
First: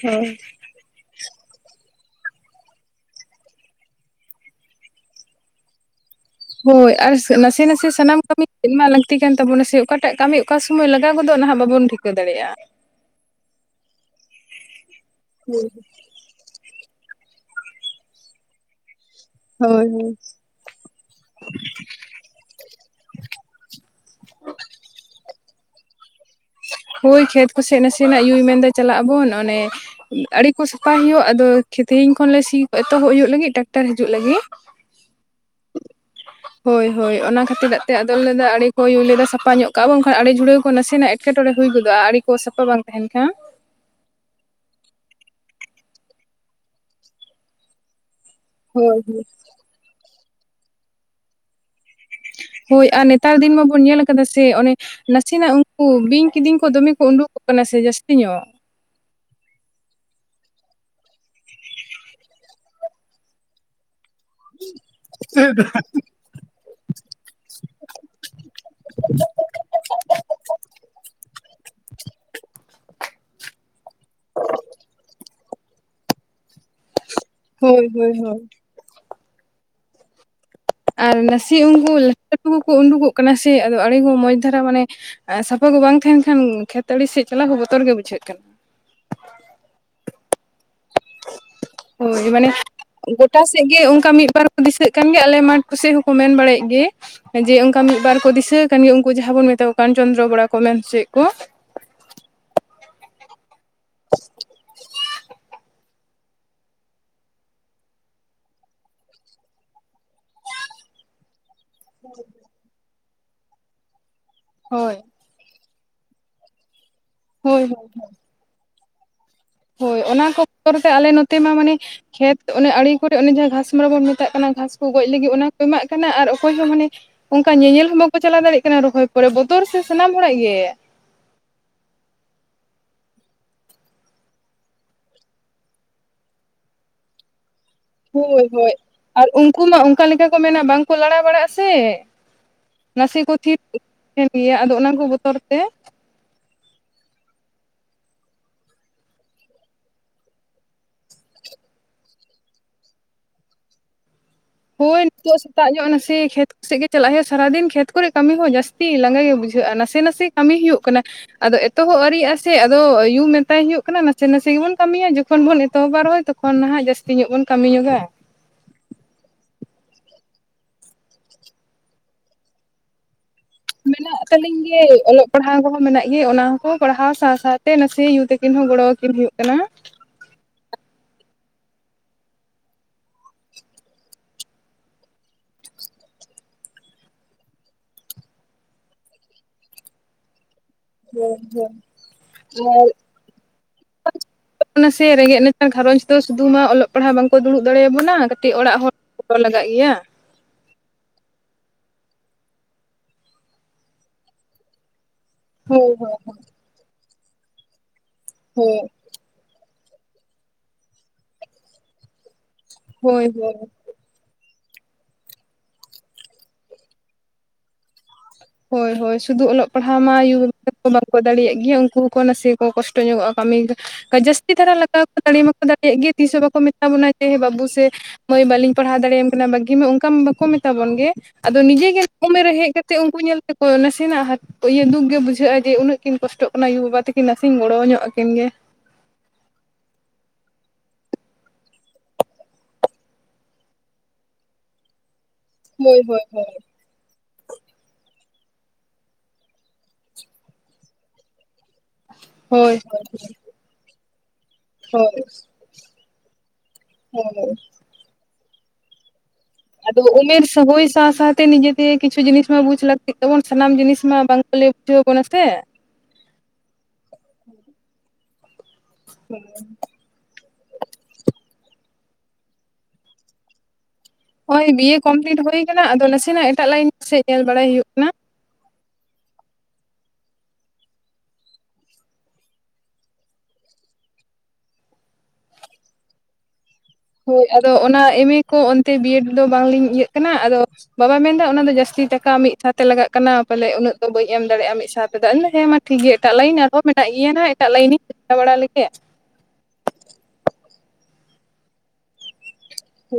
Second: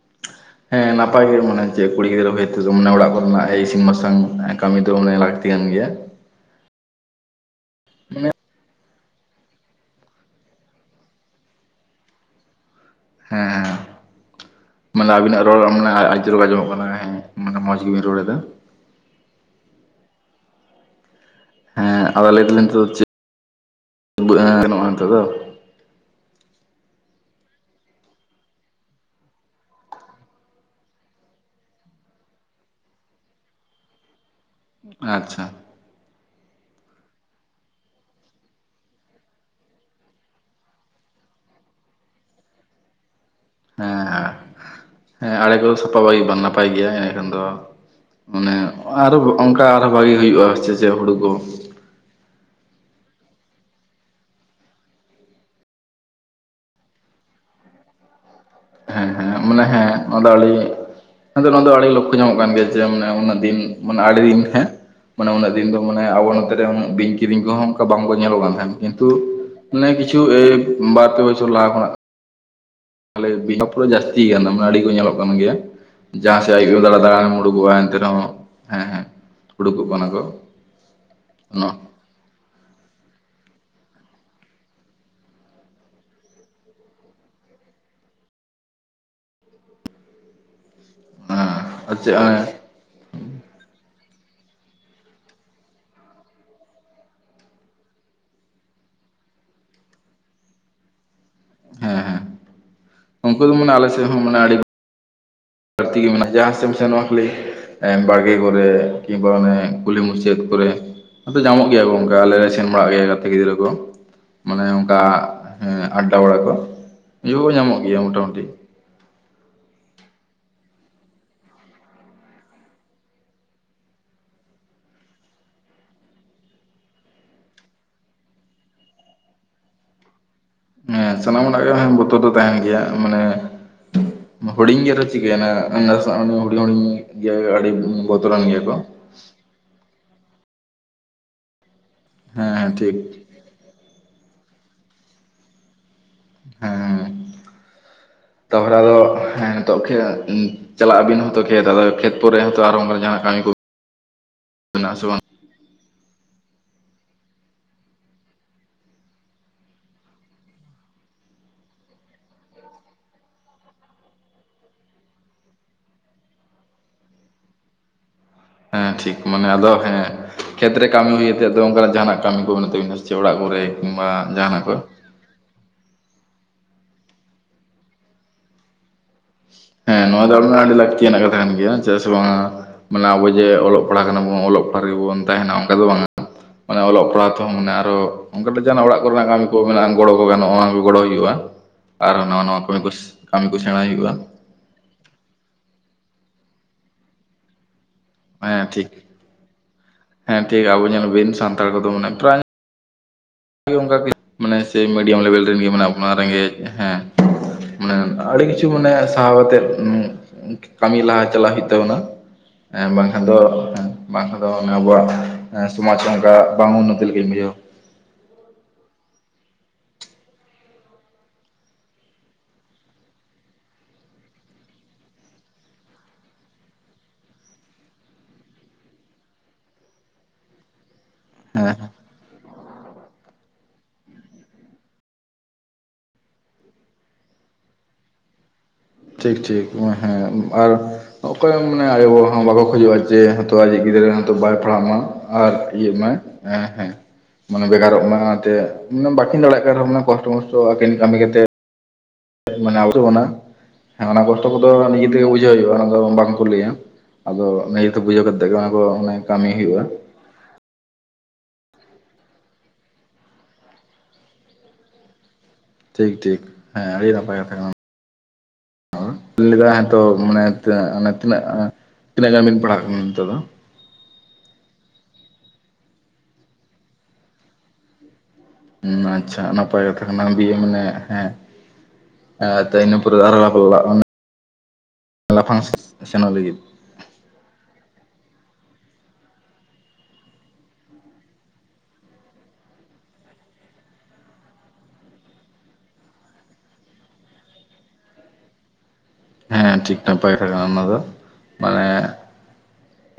ᱦᱳᱭ᱾ ᱦᱮᱸ ᱱᱟᱯᱟᱭ ᱜᱮ ᱢᱟᱱᱮ ᱪᱮᱫ ᱠᱩᱲᱤ ᱜᱤᱫᱽᱨᱟᱹ ᱦᱚᱭᱛᱮᱫᱚ ᱢᱟᱱᱮ ᱚᱲᱟᱜ ᱠᱚᱨᱮᱱᱟᱜ ᱮ ᱤᱥᱤᱱ ᱵᱟᱥᱟᱝ ᱠᱟᱹᱢᱤ ᱛᱟᱵᱚᱱᱟ ᱚᱱᱮ ᱛᱤᱭᱟᱱ ᱜᱮᱭᱟ᱾ ᱦᱳᱭ ᱟᱨ ᱱᱟᱥᱮ ᱱᱟᱥᱮ ᱥᱟᱱᱟᱢ ᱢᱟᱱᱮ ᱠᱟᱹᱢᱤ ᱢᱟ ᱞᱟᱹᱠ [inaudible] ᱞᱟᱹᱠᱛᱤ ᱠᱟᱱ ᱛᱟᱵᱚᱱᱟ ᱥᱮ ᱚᱠᱟᱴᱟᱜ ᱠᱟᱹᱢᱤ ᱚᱠᱟ ᱥᱩᱢᱟᱹᱭ ᱞᱟᱜᱟᱣ ᱜᱚᱫᱚᱜ ᱱᱟᱦᱟᱜ ᱵᱟᱵᱚᱱ ᱴᱷᱤᱠᱟᱹ ᱫᱟᱲᱮᱭᱟᱜᱼᱟ ᱾ ᱦᱮᱸ ᱢᱟᱱᱮ ᱟᱵᱤᱱᱟᱜ ᱨᱚᱲ ᱢᱟᱱᱮ, ᱡᱳᱨᱜᱮ ᱟᱸᱡᱚᱢᱚᱜ ᱠᱟᱱᱟ ᱦᱮᱸ ᱢᱟᱱᱮ ᱢᱚᱸᱡᱽ ᱜᱮᱵᱤᱱ ᱨᱚᱲᱮᱫᱟ᱾ ᱦᱳᱭ ᱦᱳᱭ᱾ ᱦᱮᱸ ᱟᱫᱚ ᱞᱟᱹᱭ ᱫᱟᱹᱞᱤᱝ ᱱᱤᱛᱚᱜ ᱫᱚ ᱪᱮᱫ [inaudible] ᱦᱩᱵᱟᱹᱜ [inaudible] ᱜᱟᱱᱚᱜᱼᱟ ᱦᱤᱸᱛᱚᱜ ᱫᱚ᱾ [inaudible] ᱦᱳᱭ ᱠᱷᱮᱛ ᱠᱚᱥᱮᱡ ᱱᱟᱥᱮᱱᱟᱜ ᱭᱩᱭ ᱢᱮᱱᱫᱟ ᱪᱟᱞᱟᱜ ᱟᱵᱚᱱ ᱚᱱᱮ, ᱟᱹᱲᱤ ᱠᱚ ᱥᱟᱯᱟᱭ ᱦᱩᱭᱩᱜ ᱟᱫᱚ ᱠᱷᱮᱛ ᱛᱮᱦᱤᱧ ᱠᱷᱚᱱᱞᱮ ᱥᱤ ᱮᱛᱚᱦᱚᱵ ᱦᱩᱭᱩᱜ ᱞᱟᱹᱜᱤᱫ ᱴᱟᱠᱴᱟᱨ ᱦᱤᱡᱩᱜ ᱞᱟᱹᱜᱤᱫ᱾ ᱟᱪᱪᱷᱟ ᱾ ᱦᱳᱭ ᱦᱳᱭ ᱚᱱᱟ ᱠᱷᱟᱹᱛᱤᱨᱟᱜ ᱛᱮ ᱟᱫᱚ ᱞᱮᱫᱟ ᱟᱹᱲᱮ ᱠᱚ ᱭᱩᱭ ᱞᱟᱹᱭᱫᱟ ᱥᱟᱯᱷᱟ ᱧᱚᱜ ᱠᱟᱜᱼᱟᱵᱚᱱ ᱵᱟᱝᱠᱷᱟᱱ ᱟᱹᱰᱤ ᱡᱷᱩᱲᱟᱹ ᱠᱚ ᱱᱟᱥᱮᱱᱟ ᱮᱴᱠᱮ ᱴᱚᱬᱮ ᱦᱩᱭ ᱜᱚᱫᱚᱜᱼᱟ ᱟᱹᱲᱤ ᱠᱚ ᱥᱟᱯᱷᱟ ᱵᱟᱝ ᱛᱟᱦᱮᱱ ᱠᱷᱟᱱ᱾ ᱦᱮᱸ ᱦᱮᱸ ᱟᱲᱮ ᱠᱚ ᱥᱟᱯᱟ ᱵᱟᱭ ᱵᱟᱝ ᱱᱟᱯᱟᱭ ᱜᱮᱭᱟ ᱮᱸᱰᱮᱠᱷᱟᱱ ᱫᱚ, ᱢᱟᱱᱮ ᱦᱳᱭ ᱟᱨᱚ ᱦᱳᱭ ᱚᱝᱠᱟ ᱟᱨᱦᱚᱸ ᱵᱷᱟᱜᱮ ᱦᱩᱭᱩᱜᱼᱟ ᱪᱮ ᱪᱮᱫ ᱦᱩᱲᱩ ᱠᱚ‌? ᱦᱳᱭ ᱟᱨ ᱱᱮᱛᱟᱨ ᱫᱤᱱ ᱢᱟᱵᱚᱱ ᱧᱮᱞ ᱠᱟᱫᱟ ᱥᱮ ᱚᱱᱮ ᱱᱟᱥᱮᱱᱟᱜ ᱩᱱᱠᱩ ᱵᱤᱧ ᱠᱤᱫᱤᱧ ᱠᱚ ᱫᱚᱢᱮ ᱠᱚ ᱩᱰᱩᱠᱚᱜ ᱠᱟᱱᱟ ᱥᱮ ᱡᱟᱹᱥᱛᱤ ᱧᱚᱜ, ᱦᱮᱸ ᱦᱮᱸ ᱢᱟᱱᱮ ᱦᱮᱸ ᱚᱱᱟᱫᱚ ᱟᱹᱲᱤ, [inaudible] ᱦᱮᱸᱫᱚ ᱱᱚᱣᱟ ᱫᱚ ᱟᱹᱰᱤ ᱞᱚᱠᱠᱷᱚ ᱧᱟᱢᱚᱜ ᱠᱟᱱ ᱜᱮᱭᱟ ᱡᱮ ᱢᱟᱱᱮ ᱩᱱᱟᱹᱜ ᱫᱤᱱ ᱢᱟᱱᱮ ᱟᱹᱰᱤ ᱫᱤᱱ ᱦᱮᱸ ᱢᱟᱱᱮ ᱩᱱᱟᱹᱜ ᱫᱤᱱ ᱫᱚ ᱢᱟᱱᱮ ᱟᱵᱚ ᱱᱚᱛᱮ ᱨᱮ ᱩᱱᱟᱹᱜ ᱵᱤᱧ ᱠᱤᱫᱤᱧ ᱠᱚᱦᱚᱸ ᱚᱱᱠᱟ ᱵᱟᱝ ᱠᱚ ᱧᱮᱞᱚᱜ ᱠᱟᱱ ᱛᱟᱦᱮᱸᱱ ᱠᱤᱱᱛᱩ ᱚᱱᱮ ᱠᱤᱪᱷᱩ ᱮ ᱵᱟᱨ ᱯᱮ ᱵᱚᱪᱷᱚᱨ ᱞᱟᱦᱟ ᱠᱷᱚᱱᱟᱜ, ᱟᱞᱮ ᱵᱤᱧ ᱯᱩᱨᱟᱹ ᱡᱟᱹᱥᱛᱤ ᱜᱮᱭᱟ ᱢᱟᱱᱮ ᱟᱹᱰᱤ ᱠᱚ ᱧᱮᱞᱚᱜ ᱠᱟᱱ ᱜᱮᱭᱟ ᱡᱟᱦᱟᱸ ᱥᱮᱫ ᱟᱹᱭᱩᱵ ᱫᱟᱬᱟ ᱫᱟᱬᱟᱱ, [inaudible] ᱩᱰᱩᱠᱩᱜᱼᱟ [inaudible] ᱦᱳᱭ ᱮᱱᱛᱮ ᱦᱳᱭ ᱨᱮᱦᱚᱸ ᱦᱳᱭ ᱦᱮᱸ ᱦᱮᱸ ᱩᱰᱩᱠᱩᱜ ᱠᱟᱱᱟ ᱠᱚ᱾ ᱟᱨ ᱱᱟᱥᱮ ᱱᱚ ᱩᱱᱠᱩ ᱞᱟᱹᱴ ᱞᱟᱹᱴᱩ ᱠᱚᱠᱚ ᱩᱰᱩᱠᱚᱜ ᱠᱟᱱᱟ ᱥᱮ ᱟᱫᱚ ᱟᱹᱲᱮ ᱠᱚ ᱢᱚᱸᱡᱽ ᱫᱷᱟᱨᱟ ᱢᱟᱱᱮ, ᱥᱟᱯᱷᱟ ᱠᱚ ᱵᱟᱝ ᱛᱟᱦᱮᱱ ᱠᱷᱟᱱ ᱠᱷᱮᱛ ᱟᱲᱮ ᱥᱮᱫ ᱪᱟᱞᱟᱜ ᱦᱚᱸ ᱵᱚᱛᱚᱨ ᱜᱮ ᱵᱩᱡᱷᱟᱹᱜ ᱠᱟᱱᱟ᱾ ᱦᱮᱸ ᱟᱨ ᱪᱮᱫ ᱦᱳᱭ ᱢᱟᱱᱮ ᱦᱮᱸ ᱜᱚᱴᱟ ᱥᱮᱫ ᱜᱮ ᱚᱝᱠᱟ ᱢᱤᱫᱵᱟᱨ ᱠᱚ ᱫᱤᱥᱟᱹᱜ ᱠᱟᱱ ᱜᱮᱭᱟ ᱟᱞᱮ ᱢᱟᱴ ᱠᱩ ᱥᱮᱫ ᱦᱚᱸᱠᱚ ᱢᱮᱱ ᱵᱟᱲᱟᱭᱮᱜ ᱜᱮ, ᱡᱮ ᱚᱝᱠᱟ ᱢᱤᱫᱵᱟᱨ ᱠᱚ ᱫᱤᱥᱟᱹ ᱠᱟᱱ ᱜᱮᱭᱟ ᱩᱱᱠᱩ ᱡᱟᱦᱟᱸ ᱵᱚᱱ ᱢᱮᱛᱟ ᱠᱚ ᱠᱟᱱ ᱪᱚᱱᱫᱨᱚ ᱵᱚᱲᱟ ᱠᱚ ᱢᱮᱱ ᱦᱚᱪᱚᱭᱮᱫ ᱠᱚᱣᱟ᱾ ᱦᱮᱸ ᱦᱮᱸ ᱩᱱᱠᱩ ᱫᱚ ᱢᱟᱱᱮ ᱟᱞᱮ ᱥᱮᱫ ᱦᱚᱸ ᱢᱟᱱᱮ ᱟᱹᱰᱤ, [inaudible] ᱵᱟᱹᱲᱛᱤ ᱜᱮ ᱢᱮᱱᱟᱜᱼᱟ ᱡᱟᱦᱟᱸ ᱥᱮᱫ ᱮᱢ ᱥᱮᱱᱚᱜ ᱠᱷᱟᱞᱤ ᱵᱟᱲᱜᱮ ᱠᱚᱨᱮ ᱠᱤᱱᱵᱟ‌ ᱚᱱᱮ ᱠᱩᱞᱤ ᱢᱩᱪᱟᱹᱫ ᱠᱚᱨᱮ, ᱟᱫᱚ ᱧᱟᱢᱚᱜ ᱜᱮᱭᱟ ᱠᱚ ᱚᱱᱠᱟ ᱟᱞᱮ ᱥᱮᱱ ᱵᱟᱲᱟᱜ ᱜᱮᱭᱟ ᱜᱟᱛᱮ ᱜᱤᱫᱽᱨᱟᱹ ᱠᱚ ᱢᱟᱱᱮ ᱦᱳᱭ ᱚᱱᱠᱟ, ᱦᱮᱸ ᱟᱰᱟ ᱵᱟᱲᱟ ᱠᱚ ᱠᱤᱭᱟᱹ ᱦᱚᱸ ᱦᱳᱭ ᱧᱟᱢᱚᱜ ᱦᱳᱭ ᱜᱮᱭᱟ ᱢᱚᱴᱟ ᱢᱩᱴᱤ ᱾ ᱦᱳᱭ ᱚᱱᱟ ᱠᱚ ᱯᱚᱨᱮᱛᱮ ᱟᱞᱮ ᱱᱚᱛᱮ ᱢᱟ ᱢᱟᱱᱮ, ᱠᱷᱮᱛ ᱚᱱᱟ ᱟᱲᱮ ᱠᱚᱨᱮ ᱚᱱ ᱡᱟᱦᱟᱸ ᱜᱷᱟᱥᱢᱟᱨᱟ ᱵᱚᱱ ᱢᱮᱛᱟᱜ ᱠᱟᱱᱟ ᱜᱷᱟᱸᱥ ᱠᱚ ᱜᱚᱡ ᱞᱟᱹᱜᱤᱫ ᱚᱱᱟ ᱠᱚ ᱮᱢᱟᱜ ᱠᱟᱱᱟ ᱟᱨ ᱚᱠᱚᱭᱦᱚᱸ ᱢᱟᱱᱮ ᱚᱱᱠᱟ ᱧᱮᱧᱮᱞ ᱦᱚᱸ ᱵᱟᱠᱚ ᱪᱟᱞᱟᱣ ᱫᱟᱲᱮᱜ ᱠᱟᱱᱟ ᱨᱚᱦᱚᱭ ᱯᱚᱨᱮ ᱵᱚᱛᱚᱨ ᱥᱮ ᱥᱟᱱᱟᱢ ᱦᱚᱲᱟᱜ ᱜᱮ᱾ ᱦᱮᱸ ᱥᱟᱱᱟᱢ ᱦᱚᱲᱟᱜ ᱜᱮ ᱵᱚᱛᱚᱨ ᱫᱚ ᱛᱟᱦᱮᱱ ᱜᱮᱭᱟ ᱢᱟᱱᱮ ᱦᱩᱰᱤᱧ ᱜᱮ ᱨᱮᱚ ᱪᱤᱠᱟᱹᱭᱱᱟ [unintelligible] ᱦᱩᱰᱤᱧ ᱟᱹᱰᱤ ᱦᱳᱭ ᱵᱚᱛᱚᱨᱟᱱ ᱜᱮᱭᱟ ᱦᱳᱭ, ᱠᱚ ᱟᱨ ᱩᱱᱠᱩ ᱢᱟ ᱚᱱᱠᱟ ᱞᱮᱠᱟ ᱠᱚ ᱢᱮᱱᱟ ᱵᱟᱝᱠᱚ ᱞᱟᱲᱟᱣ ᱵᱟᱲᱟᱜᱼᱟ ᱥᱮ ᱦᱮᱸ ᱦᱮᱸ ᱴᱷᱤᱠ ᱱᱟᱥᱮ ᱠᱚ ᱛᱷᱤᱨ ᱛᱟᱦᱮᱱ ᱜᱮᱭᱟ ᱟᱫᱚ ᱚᱱᱟ ᱠᱚ ᱵᱚᱛᱚᱨ ᱛᱮ᱾ ᱦᱮᱸ᱾ [inaudible] ᱛᱟᱯᱚᱨᱮ ᱟᱫᱚ ᱦᱮᱸ ᱱᱤᱛᱚᱜ [unintelligible] ᱪᱟᱞᱟᱜ ᱟᱵᱤᱱ ᱦᱚᱸᱛᱚ ᱠᱷᱮᱛ ᱟᱫᱚ ᱠᱷᱮᱛ ᱯᱚᱨᱮ ᱦᱚᱸᱛᱚ ᱟᱨ ᱚᱱᱠᱟᱱᱟᱜ ᱠᱟᱹᱢᱤ ᱠᱚ ᱢᱮᱱᱟᱜ ᱦᱳᱭ ᱟᱥᱮ ᱵᱟᱝ ᱱᱮᱛᱚᱜ ᱥᱮᱛᱟᱜ ᱧᱚᱜ ᱱᱟᱥᱮ ᱠᱷᱮᱛ ᱠᱚᱥᱮᱫ ᱜᱮ ᱪᱟᱞᱟᱜ ᱦᱩᱭᱩᱜᱼᱟ, ᱥᱟᱨᱟᱫᱤᱱ ᱠᱷᱮᱛ ᱠᱚᱨᱮ ᱠᱟᱹᱢᱤ ᱦᱚᱸ ᱡᱟᱹᱥᱛᱤ ᱞᱟᱸᱜᱟ ᱜᱮ ᱵᱩᱡᱷᱟᱹᱜᱼᱟ, ᱱᱟᱥᱮ ᱱᱟᱥᱮ ᱠᱟᱹᱢᱤ ᱦᱩᱭᱩᱜ ᱠᱟᱱᱟ᱾ ᱟᱫᱚ ᱮᱛᱚᱦᱚᱵ ᱟᱹᱣᱨᱤ ᱭᱟᱜᱼᱟ ᱥᱮ, ᱟᱫᱚ ᱟᱭᱚ ᱢᱮᱛᱟ ᱦᱩᱭᱩᱜ ᱠᱟᱱᱟ ᱱᱟᱥᱮ ᱱᱟᱥᱮ ᱜᱮᱵᱚᱱ ᱠᱟᱹᱢᱤᱭᱟ ᱡᱚᱠᱷᱚᱱ ᱵᱚᱱ ᱮᱛᱚᱦᱚᱵᱟ ᱨᱚᱦᱚᱭ ᱛᱚᱠᱷᱚᱱ ᱱᱦᱟᱜ ᱡᱟᱹᱥᱛᱤ ᱧᱚᱜ ᱵᱚᱱ ᱠᱟᱹᱢᱤ ᱧᱚᱜᱟ᱾ ᱦᱮᱸ ᱴᱷᱤᱠ ᱢᱟᱱᱮ ᱟᱫᱚ ᱦᱮᱸ ᱠᱷᱮᱛ ᱨᱮ ᱠᱟᱹᱢᱤ ᱦᱩᱭ ᱟᱛᱮᱫ ᱛᱚ ᱚᱱᱠᱟᱱᱟᱜ ᱡᱟᱦᱟᱱᱟᱜ ᱠᱟᱹᱢᱤ ᱠᱚ ᱢᱮᱱᱟᱜ ᱛᱟᱹᱵᱤᱱᱟ ᱥᱮ ᱚᱲᱟᱜ ᱠᱚᱨᱮ ᱠᱤᱝᱵᱟ ᱢᱮᱱᱟᱜ ᱛᱟᱹᱞᱤᱧ ᱡᱟᱦᱟᱱᱟᱜ ᱠᱚ ᱜᱮ ᱚᱞᱚᱜ ᱯᱟᱲᱦᱟᱣ ᱠᱚᱦᱚᱸ ᱢᱮᱱᱟᱜ ᱜᱮ ᱚᱱᱟ ᱦᱚᱸᱠᱚ ᱯᱟᱲᱦᱟᱣ ᱥᱟᱶ ᱥᱟᱶᱛᱮ ᱱᱟᱥᱮᱭᱟᱜ ᱟᱭᱚ ᱛᱤᱹᱠᱤᱱ ᱦᱚᱸ ᱜᱚᱲᱚᱟᱠᱤᱱ ᱦᱩᱭᱩᱜ ᱠᱟᱱᱟ᱾ ᱦᱮᱸ ᱱᱚᱣᱟ ᱫᱚ ᱟᱵᱤᱱᱟᱜ ᱟᱹᱰᱤ ᱞᱟᱹᱠᱛᱤᱭᱟᱱᱟᱜ ᱠᱟᱛᱷᱟ ᱠᱟᱱ ᱜᱮᱭᱟ ᱪᱮᱫᱟᱜ ᱥᱮ ᱵᱟᱝ ᱢᱟᱱᱮ ᱟᱵᱚ ᱡᱮ ᱚᱞᱚᱜ ᱯᱟᱲᱦᱟᱜ ᱠᱟᱱᱟ ᱵᱚᱱ ᱚᱞᱚᱜ ᱯᱟᱲᱦᱟᱜ ᱨᱮᱜᱮ ᱵᱚᱱ ᱛᱟᱦᱮᱱᱟ ᱚᱱᱠᱟ ᱫᱚ ᱵᱟᱝᱟ᱾ ᱢᱟᱱᱮ ᱚᱞᱚᱜ ᱯᱟᱲᱦᱟᱣ ᱛᱮᱦᱚᱸ ᱢᱟᱱᱮ ᱟᱨᱚ ᱚᱱᱠᱟ ᱡᱟᱦᱟᱱᱟᱜ ᱚᱲᱟᱜ ᱠᱚᱨᱮᱱᱟᱜ ᱠᱟᱹᱢᱤ ᱠᱚ ᱢᱮᱱᱟᱜᱼᱟ ᱜᱚᱲᱚ ᱠᱚ ᱜᱟᱱᱚᱜᱼᱟ ᱚᱱᱟ ᱜᱚᱲᱚ ᱦᱩᱭᱩᱜᱼᱟ, ᱟᱨᱦᱚᱸ ᱱᱟᱣᱟ ᱱᱟᱣᱟ ᱠᱟᱹᱢᱤ ᱠᱚ ᱠᱟᱹᱢᱤ ᱠᱚ ᱥᱮᱬᱟᱭ ᱦᱩᱭᱩᱜᱼᱟ ᱾ ᱟᱵᱚ ᱥᱮ ᱨᱮᱸᱜᱮᱡ ᱱᱟᱪᱟᱨ ᱜᱷᱟᱨᱨᱚᱸᱡᱽ ᱫᱚ ᱥᱩᱫᱩ ᱢᱟ ᱚᱞᱚᱜ ᱯᱟᱲᱦᱟᱜ ᱵᱟᱝᱠᱚ ᱫᱩᱲᱩᱵ ᱫᱟᱲᱮᱭᱟᱵᱚᱱᱟ, ᱠᱟᱹᱴᱤᱡ ᱦᱮᱸ ᱚᱲᱟᱜ ᱴᱷᱤᱠ ᱦᱚᱲ ᱵᱚᱞᱚ ᱞᱟᱜᱟᱜ ᱜᱮᱭᱟ᱾ ᱦᱮᱸ ᱴᱷᱤᱠ ᱟᱵᱚ ᱧᱮᱞ ᱵᱤᱱ ᱥᱟᱱᱟᱲ ᱠᱚᱫᱚ ᱢᱟᱱᱮ [unintelligible] ᱚᱱᱠᱟ ᱢᱟᱱᱮ ᱥᱮ ᱢᱤᱰᱤᱭᱟᱢ ᱞᱮᱵᱮᱞ ᱨᱮᱱ ᱜᱮ ᱢᱮᱱᱟᱜ ᱦᱳᱭ ᱵᱚᱱᱟ ᱦᱳᱭ ᱨᱮᱸᱜᱮᱡ ᱦᱮᱸ ᱢᱟᱱᱮ ᱟᱹᱰᱤ ᱠᱤᱪᱷᱩ ᱦᱳᱭ ᱢᱟᱱᱮ ᱥᱟᱦᱟᱣ ᱠᱟᱛᱮᱜ ᱠᱟᱹᱢᱤ ᱞᱟᱦᱟ ᱪᱟᱞᱟᱜ ᱦᱩᱭᱩᱜ ᱛᱟᱵᱚᱱᱟ ᱵᱟᱝᱠᱷᱟᱱ ᱦᱳᱭ ᱫᱚ ᱦᱳᱭ ᱵᱟᱝᱠᱷᱟᱱ ᱫᱚ ᱚᱱᱮ ᱟᱵᱚᱣᱟᱜ ᱥᱚᱢᱟᱡ ᱚᱱᱠᱟ ᱵᱟᱝ ᱩᱱᱚᱛᱤᱜ ᱞᱮᱠᱟᱧ ᱵᱩᱡᱷᱟᱹᱣᱟ ᱾ ᱦᱳᱭ ᱦᱳᱭ ᱥᱩᱫᱩ ᱚᱞᱚᱜ ᱯᱟᱲᱦᱟᱜ ᱢᱟ ᱩᱱᱠᱩ ᱵᱟᱝᱠᱚ ᱫᱟᱲᱮᱭᱟᱜ ᱜᱮᱭᱟ ᱩᱱᱠᱩ ᱦᱚᱸ ᱠᱚ ᱱᱟᱥᱮ ᱠᱚ ᱠᱚᱥᱴᱚ ᱧᱚᱜᱚᱜᱼᱟ ᱠᱟᱹᱢᱤ ᱠᱚ ᱡᱟᱹᱥᱛᱤ ᱫᱷᱟᱨᱟ ᱞᱟᱜ ᱫᱟᱲᱮ ᱢᱟᱠᱚ ᱫᱟᱲᱮᱭᱟᱜ ᱜᱮᱭᱟ ᱛᱤᱥ ᱦᱚᱸ ᱵᱟᱠᱚ ᱢᱮᱛᱟ ᱵᱚᱱᱟ ᱡᱮ ᱦᱮᱸ ᱵᱟᱹᱵᱩ ᱥᱮ ᱢᱟᱹᱭ ᱵᱟᱹᱞᱤᱧ ᱯᱟᱲᱦᱟᱣ ᱫᱟᱲᱮᱭᱟᱢ ᱠᱟᱱᱟ ᱵᱟᱹᱜᱤ ᱢᱮ ᱚᱱᱠᱟ ᱢᱟ ᱵᱟᱠᱚ ᱢᱮᱛᱟ ᱵᱚᱱ ᱜᱮ, ᱟᱫᱚ ᱦᱮᱸ ᱦᱮᱸ ᱱᱤᱡᱮ ᱜᱮ ᱩᱢᱮᱨ ᱨᱮ ᱦᱮᱡ ᱠᱟᱛᱮ ᱩᱱᱠᱩ ᱧᱮᱞ ᱛᱮᱠᱚ ᱱᱟᱥᱮᱱᱟᱜ ᱤᱭᱟᱹ ᱫᱩᱠ ᱜᱮ ᱵᱩᱡᱷᱟᱹᱜᱼᱟ ᱡᱮ ᱩᱱᱟᱹᱜ ᱠᱤᱱ ᱠᱚᱥᱴᱚᱜ ᱠᱟᱱᱟ ᱟᱭᱚ ᱵᱟᱵᱟ ᱛᱟᱠᱤᱱ ᱱᱟᱥᱮᱧ ᱜᱚᱲᱚ ᱧᱚᱜ ᱟᱠᱤᱱ ᱜᱮ᱾ ᱴᱷᱤᱠ ᱴᱷᱤᱠ ᱦᱮᱸ ᱟᱨ ᱚᱠᱚᱭ ᱢᱟᱱᱮ ᱟᱭᱚ ᱵᱟᱵᱟ ᱦᱚᱸ ᱵᱟᱠᱚ ᱠᱷᱚᱡᱚᱜᱼᱟ ᱡᱮ ᱦᱚᱭᱛᱚ ᱟᱡᱤᱡ ᱜᱤᱫᱽᱨᱟᱹ ᱫᱚ ᱵᱟᱭ ᱯᱟᱲᱦᱟᱜ ᱢᱟ, ᱟᱨ ᱤᱭᱟᱹ ᱦᱳᱭ ᱢᱟ ᱦᱳᱭ ᱦᱮᱸ ᱢᱟᱱᱮ ᱵᱮᱜᱟᱨᱚᱜ ᱢᱟ ᱚᱱᱟᱛᱮ ᱢᱟᱱᱮ ᱵᱟᱹᱠᱤᱱ ᱫᱟᱲᱮᱭᱟᱜ ᱠᱟᱱ ᱨᱮᱦᱚᱸ ᱠᱚᱥᱴᱚ ᱢᱚᱥᱴᱚ ᱟᱹᱠᱤᱱ ᱠᱟᱹᱢᱤ ᱠᱟᱛᱮ [inaudible] ᱢᱟᱱᱮ ᱟᱵᱚ ᱫᱚ ᱚᱱᱟ ᱦᱮᱸ ᱚᱱᱟ ᱠᱚᱥᱴᱚ ᱠᱚᱫᱚ ᱱᱤᱡᱮ ᱦᱳᱭ ᱛᱮᱜᱮ ᱵᱩᱡᱷᱟᱹᱣ ᱦᱩᱭᱩᱜᱼᱟ ᱚᱱᱟ ᱫᱚ ᱵᱟᱝ ᱠᱚ ᱞᱟᱹᱭᱟ, ᱟᱫᱚ ᱦᱳᱭ ᱵᱩᱡᱷᱟᱹᱣ ᱠᱟᱛᱮ ᱜᱮ ᱚᱱᱟᱠᱚ ᱚᱱᱮ ᱠᱟᱹᱢᱤ ᱦᱩᱭᱩᱜᱼᱟ ᱾ ᱟᱫᱚ ᱩᱢᱮᱨ ᱦᱩᱭᱳ ᱥᱟᱶ ᱥᱟᱶᱟᱛᱮ ᱱᱤᱡᱮᱛᱮ ᱠᱤᱪᱷᱩ ᱡᱤᱱᱤᱥ ᱢᱟ ᱵᱩᱡ ᱞᱟᱹᱠᱛᱤᱜ ᱛᱟᱵᱚᱱ ᱥᱟᱱᱟᱢ ᱡᱤᱱᱤᱥ ᱢᱟ ᱵᱟᱝ ᱞᱟᱹᱭ ᱵᱩᱡᱷᱟᱹᱣ ᱟᱵᱚᱱᱟᱥᱮ ᱾ ᱴᱷᱤᱠ ᱴᱷᱤᱠ ᱦᱮᱸ ᱟᱹᱰᱤ ᱱᱟᱯᱟᱭ ᱠᱟᱛᱷᱟ ᱠᱟᱱᱟ ᱚᱱᱟᱫᱚ ᱞᱟᱹᱭᱫᱟ ᱦᱮᱸ ᱛᱚ ᱢᱟᱱᱮ, ᱛᱮ ᱢᱟᱱᱮ ᱛᱤᱱᱟᱹᱜ ᱛᱤᱱᱟᱹᱜ ᱜᱟᱱ ᱵᱤᱱ ᱯᱟᱲᱦᱟᱜ ᱠᱟᱱᱟ ᱱᱤᱛᱚᱜ ᱫᱚ? ᱦᱚᱭ ᱵᱤ ᱮ ᱠᱚᱢᱯᱞᱤᱴ ᱦᱩᱭ ᱠᱟᱱᱟ ᱟᱫᱚ ᱱᱟᱥᱮᱱᱟᱜᱽ ᱮᱴᱟᱜᱽ ᱞᱟᱭᱤᱱ ᱥᱮᱫ ᱧᱮᱞ ᱵᱟᱲᱟᱭ ᱦᱩᱭᱩᱜᱽ ᱠᱟᱱᱟ᱾ ᱦᱩᱸ ᱟᱪᱪᱷᱟ ᱱᱟᱯᱟᱭ ᱠᱟᱛᱷᱟ ᱠᱟᱱᱟ ᱫᱤ ᱮ ᱢᱟᱱᱮ ᱦᱮᱸ ᱮᱸ ᱛᱮ ᱤᱱᱟᱹ ᱯᱚᱨᱮ ᱟᱨᱚ [unintelligible] ᱞᱟᱯᱷᱟᱝ ᱥᱮᱫ ᱥᱮᱱᱚᱜ ᱞᱟᱹᱜᱤᱫᱽ᱾ ᱦᱳᱭ ᱟᱫᱚ ᱚᱱᱟ ᱮᱢ ᱮ ᱠᱚ ᱚᱱᱛᱮ ᱵᱤ ᱮᱰ ᱫᱚ ᱵᱟᱝ ᱞᱤᱧ ᱤᱭᱟᱹᱜ ᱠᱟᱱᱟ ᱟᱫᱚ, ᱵᱟᱵᱟᱭ ᱢᱮᱱᱫᱟ ᱚᱱᱟ ᱫᱚ ᱡᱟᱹᱥᱛᱤ ᱴᱟᱠᱟ ᱢᱤᱫ ᱥᱟᱶᱛᱮ ᱞᱟᱜᱟᱜ ᱠᱟᱱᱟ ᱯᱟᱞᱮ ᱩᱱᱟᱹᱜ ᱫᱚ ᱵᱟᱹᱧ ᱮᱢ ᱫᱟᱲᱮᱜᱼᱟ ᱢᱤᱫ ᱥᱟᱶᱛᱮᱫᱚ ᱟᱫᱚ ᱢᱮᱱ ᱫᱟ ᱦᱮᱸ ᱢᱟ ᱴᱷᱤᱠ ᱜᱮᱭᱟ ᱮᱴᱟᱜ ᱞᱟᱭᱤᱱ ᱟᱨᱦᱚᱸ ᱢᱮᱱᱟᱜ ᱜᱮᱭᱟ ᱱᱟᱜ ᱮᱴᱟᱜ ᱞᱟᱹᱭᱤᱱ ᱤᱧ ᱪᱮᱥᱴᱟ ᱵᱟᱲᱟ ᱞᱮᱜᱮ᱾ ᱦᱮᱸ ᱴᱷᱤᱠ ᱴᱷᱟᱠ ᱯᱟᱭᱨᱟ ᱠᱟᱱᱟ, ᱚᱱᱟ ᱫᱚ ᱢᱟᱱᱮ,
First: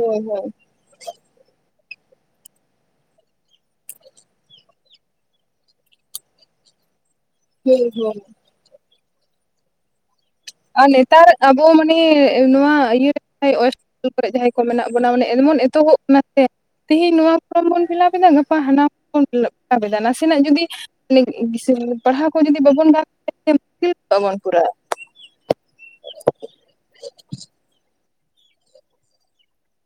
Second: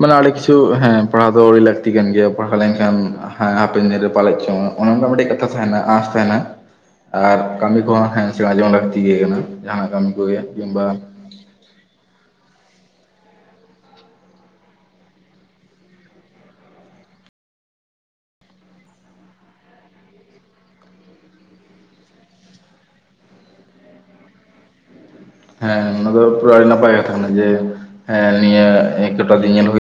ᱢᱟᱱᱮ ᱟᱹᱰᱤ ᱦᱳᱭ ᱠᱤᱪᱷᱩ ᱦᱮᱸ ᱯᱟᱲᱦᱟᱣ ᱫᱚ, ᱟᱹᱰᱤ ᱞᱟᱹᱠᱛᱤ ᱠᱟᱱ ᱜᱮᱭᱟ, ᱯᱟᱲᱦᱟᱣ ᱞᱮᱱᱠᱷᱟᱱ ᱦᱮᱸ ᱦᱟᱯᱮᱱ ᱫᱤᱱ ᱨᱮ ᱯᱟᱞᱮᱡᱽ ᱪᱚᱝ, ᱚᱱᱮ ᱚᱱᱠᱟ ᱢᱤᱫᱴᱮᱡ ᱠᱟᱛᱷᱟ ᱛᱟᱦᱮᱱᱟ, ᱟᱸᱥ ᱛᱟᱦᱮᱱᱟ ᱾ ᱟᱨ ᱦᱳᱭ ᱠᱟᱹᱢᱤ ᱠᱚᱦᱚᱸ ᱦᱳᱭ ᱦᱮᱸ ᱥᱮᱬᱟ ᱡᱚᱝ ᱞᱟᱹᱠᱛᱤ ᱜᱮ ᱠᱟᱱᱟ, ᱡᱟᱦᱟᱱᱟᱜ ᱠᱟᱹᱢᱤ ᱠᱚᱜᱮ, ᱠᱤᱝᱵᱟ ᱛᱟᱨ ᱟᱵᱚ ᱢᱟᱱᱮ ᱮᱸ ᱱᱚᱣᱟ ᱤᱭᱟᱹ [unintelligible] ᱚᱭᱮᱥᱴ ᱵᱮᱝᱜᱚᱞ ᱠᱚᱨᱮ, ᱡᱟᱦᱟᱸᱭ ᱠᱚ ᱢᱮᱱᱟᱜ ᱵᱚᱱᱟ, ᱢᱟᱱᱮ ᱮᱢᱚᱱ ᱮᱛᱚᱦᱚᱵ ᱠᱟᱱᱟ ᱥᱮ ᱛᱮᱦᱤᱧ ᱱᱚᱣᱟ ᱯᱷᱚᱨᱚᱢ ᱵᱚᱱ ᱯᱷᱤᱞᱟᱯ ᱮᱫᱟ, ᱜᱟᱯᱟ ᱦᱟᱱᱟ ᱵᱚᱱ ᱯᱷᱤᱞᱟᱯ ᱮᱫᱟ, ᱱᱟᱥᱮᱱᱟᱜᱽ ᱡᱩᱫᱤ [unintelligible] ᱯᱟᱲᱦᱟᱣ ᱠᱚ ᱡᱩᱫᱤ ᱵᱟᱵᱚᱱ ᱜᱟᱱ [unintelligible] ᱢᱩᱥᱠᱤᱞ ᱠᱚᱜᱽᱼᱟᱵᱚᱱ ᱯᱩᱨᱟ ᱾ ᱦᱮᱸ ᱚᱱᱟ ᱫᱚ ᱟᱹᱰᱤ ᱱᱟᱯᱟᱭ ᱠᱟᱛᱷᱟ ᱠᱟᱱᱟ ᱡᱮ, ᱦᱮᱸ ᱱᱤᱭᱟᱹ ᱮᱸ ᱠᱚᱴᱟ ᱫᱤᱱ ᱧᱮᱞ ᱦᱩᱭ [unintelligible]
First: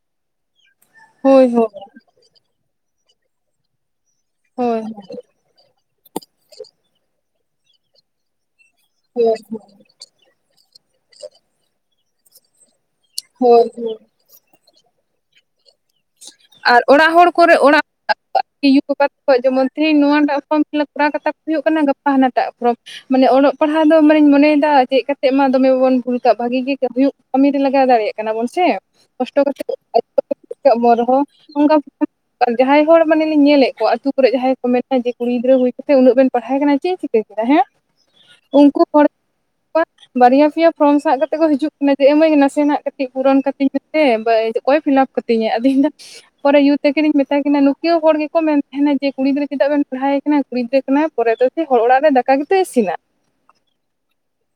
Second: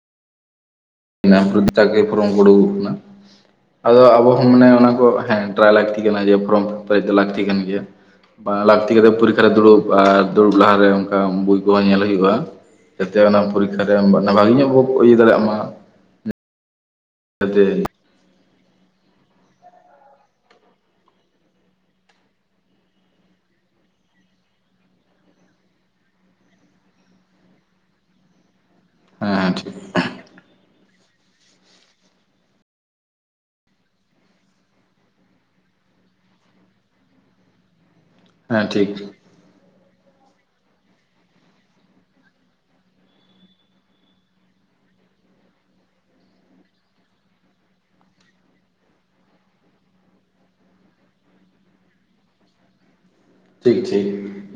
[unintelligible] ᱦᱳᱭ ᱴᱷᱤᱠ ᱦᱳᱭ ᱴᱷᱟᱠ ᱯᱷᱨᱚᱢ ᱩᱰᱩᱠᱚᱜ ᱠᱟᱱᱟ ᱟᱫᱚ ᱟᱵᱚ ᱦᱚᱸ ᱢᱟᱱᱮ ᱦᱳᱭ ᱚᱱᱟ ᱠᱚ ᱦᱮᱸ ᱴᱨᱟᱭ ᱞᱟᱹᱠᱛᱤ ᱠᱟᱱᱟ ᱡᱮ, ᱯᱷᱚᱨᱚᱢ ᱯᱨᱮᱡᱽ ᱫᱚ ᱞᱟᱹᱠᱛᱤ ᱠᱟᱱ ᱜᱮᱭᱟ, ᱵᱟᱝ ᱞᱟᱠᱛᱤ ᱠᱟᱛᱮ ᱦᱳᱭ ᱯᱚᱨᱤᱠᱷᱟ ᱨᱮ ᱫᱩᱲᱩᱵᱽ ᱟᱨ ᱫᱩᱲᱩᱵ ᱞᱟᱦᱟᱨᱮ ᱚᱱᱠᱟ ᱵᱳᱭ ᱠᱚᱦᱚᱸ ᱧᱮᱞ ᱦᱩᱭᱩᱜᱼᱟ, ᱡᱟᱛᱮ ᱚᱱᱟ ᱦᱳᱭ ᱯᱚᱨᱤᱠᱷᱟ ᱦᱳᱭ ᱨᱮᱢ ᱚᱱᱟ ᱵᱷᱟᱜᱤ ᱧᱚᱸᱜᱽ ᱵᱚ ᱤᱭᱟᱹ ᱫᱟᱲᱮᱭᱟᱜ ᱢᱟ [unintelligible] ᱟᱨ ᱚᱲᱟᱜ ᱦᱚᱲ ᱠᱚᱨᱮ ᱚᱲᱟᱜ ᱡᱟᱛᱮ [unintelligible] ᱡᱮᱢᱚᱱ ᱛᱮᱦᱤᱧ [unintelligible] ᱱᱚᱣᱟ ᱢᱟᱜ ᱯᱷᱨᱚᱢ ᱯᱷᱤᱞᱟᱯ ᱠᱚᱨᱟᱣ ᱠᱟᱛᱟ ᱠᱚ ᱦᱩᱭᱩᱜ ᱠᱟᱱᱟ ᱜᱟᱯᱟ ᱦᱟᱱᱟᱴᱟᱜ ᱯᱨᱚᱢ ᱢᱟᱱᱮ ᱚᱞᱚᱜᱽ ᱯᱟᱲᱦᱟᱣ ᱫᱚ ᱢᱟᱱᱮᱧ ᱢᱚᱱᱮᱭᱮᱫᱟ ᱪᱮᱜ ᱠᱟᱛᱮᱫ ᱢᱟ, ᱫᱚᱢᱮᱵᱚᱱ ᱵᱷᱩᱞ ᱠᱟᱜᱽ ᱵᱷᱟᱹᱜᱤ ᱜᱮ ᱦᱩᱭᱩᱜᱽ ᱠᱟᱹᱢᱤ ᱨᱮ ᱞᱟᱜᱟᱣ ᱫᱟᱲᱮᱭᱟᱜ ᱠᱟᱱᱟ ᱵᱚᱱ ᱥᱮ ᱦᱮᱸ ᱠᱚᱥᱴᱚ ᱦᱮᱸ ᱠᱟᱛᱮ ᱴᱷᱤᱠ [unintelligible] ᱵᱚᱱ ᱨᱮᱦᱚᱸ ᱚᱱᱠᱟ ᱟᱨ ᱡᱟᱦᱟᱸᱭ ᱦᱚᱲ ᱢᱟᱱᱮ ᱞᱤᱧ ᱧᱮᱞᱮᱫ ᱠᱚᱣᱟ, ᱟᱛᱩ ᱠᱚᱨᱮ ᱡᱟᱦᱟᱸᱭ ᱠᱚ ᱢᱮᱱᱟ, ᱡᱮ ᱠᱩᱲᱤ ᱜᱤᱫᱽᱨᱟᱹ ᱦᱩᱭ ᱠᱟᱛᱮᱫ ᱩᱱᱟᱹᱜ ᱵᱮᱱ ᱯᱟᱲᱦᱟᱣᱮ ᱠᱟᱱᱟ ᱾ ᱪᱮᱫ ᱤᱧ ᱪᱤᱠᱟᱹ ᱠᱮᱫᱟ ᱦᱮᱸ, ᱦᱮᱸ ᱩᱱᱠᱩ ᱴᱷᱤᱠ ᱦᱚᱲ ᱠᱚᱣᱟ ᱵᱟᱨᱭᱟ ᱯᱮᱭᱟ ᱯᱷᱨᱚᱢ ᱥᱟᱵ ᱠᱟᱛᱮ ᱠᱚ ᱦᱤᱡᱩᱜᱽ ᱠᱟᱱᱟ ᱡᱮ, ᱮᱸ ᱢᱟᱹᱭ ᱱᱟᱥᱮᱱᱟᱜ ᱠᱟᱹᱴᱤᱡᱽ ᱯᱩᱨᱚᱱ ᱠᱟᱛᱮᱧ ᱢᱮ ᱦᱮᱸ ᱵᱟᱭ ᱦᱤᱛᱚᱜᱽ [unintelligible] ᱚᱠᱚᱭ ᱯᱷᱤᱞᱟᱯ ᱠᱟᱹᱛᱤᱧᱟ ᱟᱫᱚ ᱤᱧ ᱫᱚ ᱯᱚᱨᱮ ᱭᱩ ᱛᱟᱹᱠᱤᱱᱤᱧ ᱢᱮᱛᱟ ᱠᱤᱱᱟ ᱱᱩᱠᱤᱭᱟᱹ ᱦᱚᱲ ᱜᱮᱠᱚ ᱠᱚ ᱢᱮᱱ ᱛᱟᱦᱮᱱᱟ ᱡᱮ ᱠᱩᱲᱤ ᱜᱤᱫᱽᱨᱟᱹ ᱪᱮᱫᱟᱜᱽ ᱵᱮᱱ ᱯᱟᱲᱦᱟᱣᱮ ᱠᱟᱱᱟ ᱠᱩᱲᱤ ᱜᱤᱫᱽᱨᱟᱹ ᱠᱟᱱᱟᱭ [unintelligible] ᱯᱚᱨᱮ ᱫᱚ ᱠᱤ ᱦᱚᱲ ᱚᱲᱟᱜ ᱨᱮ ᱫᱟᱠᱟ ᱜᱮᱛᱚ ᱤᱥᱤᱱᱟ᱾ ᱴᱷᱤᱠ ᱴᱷᱤᱠ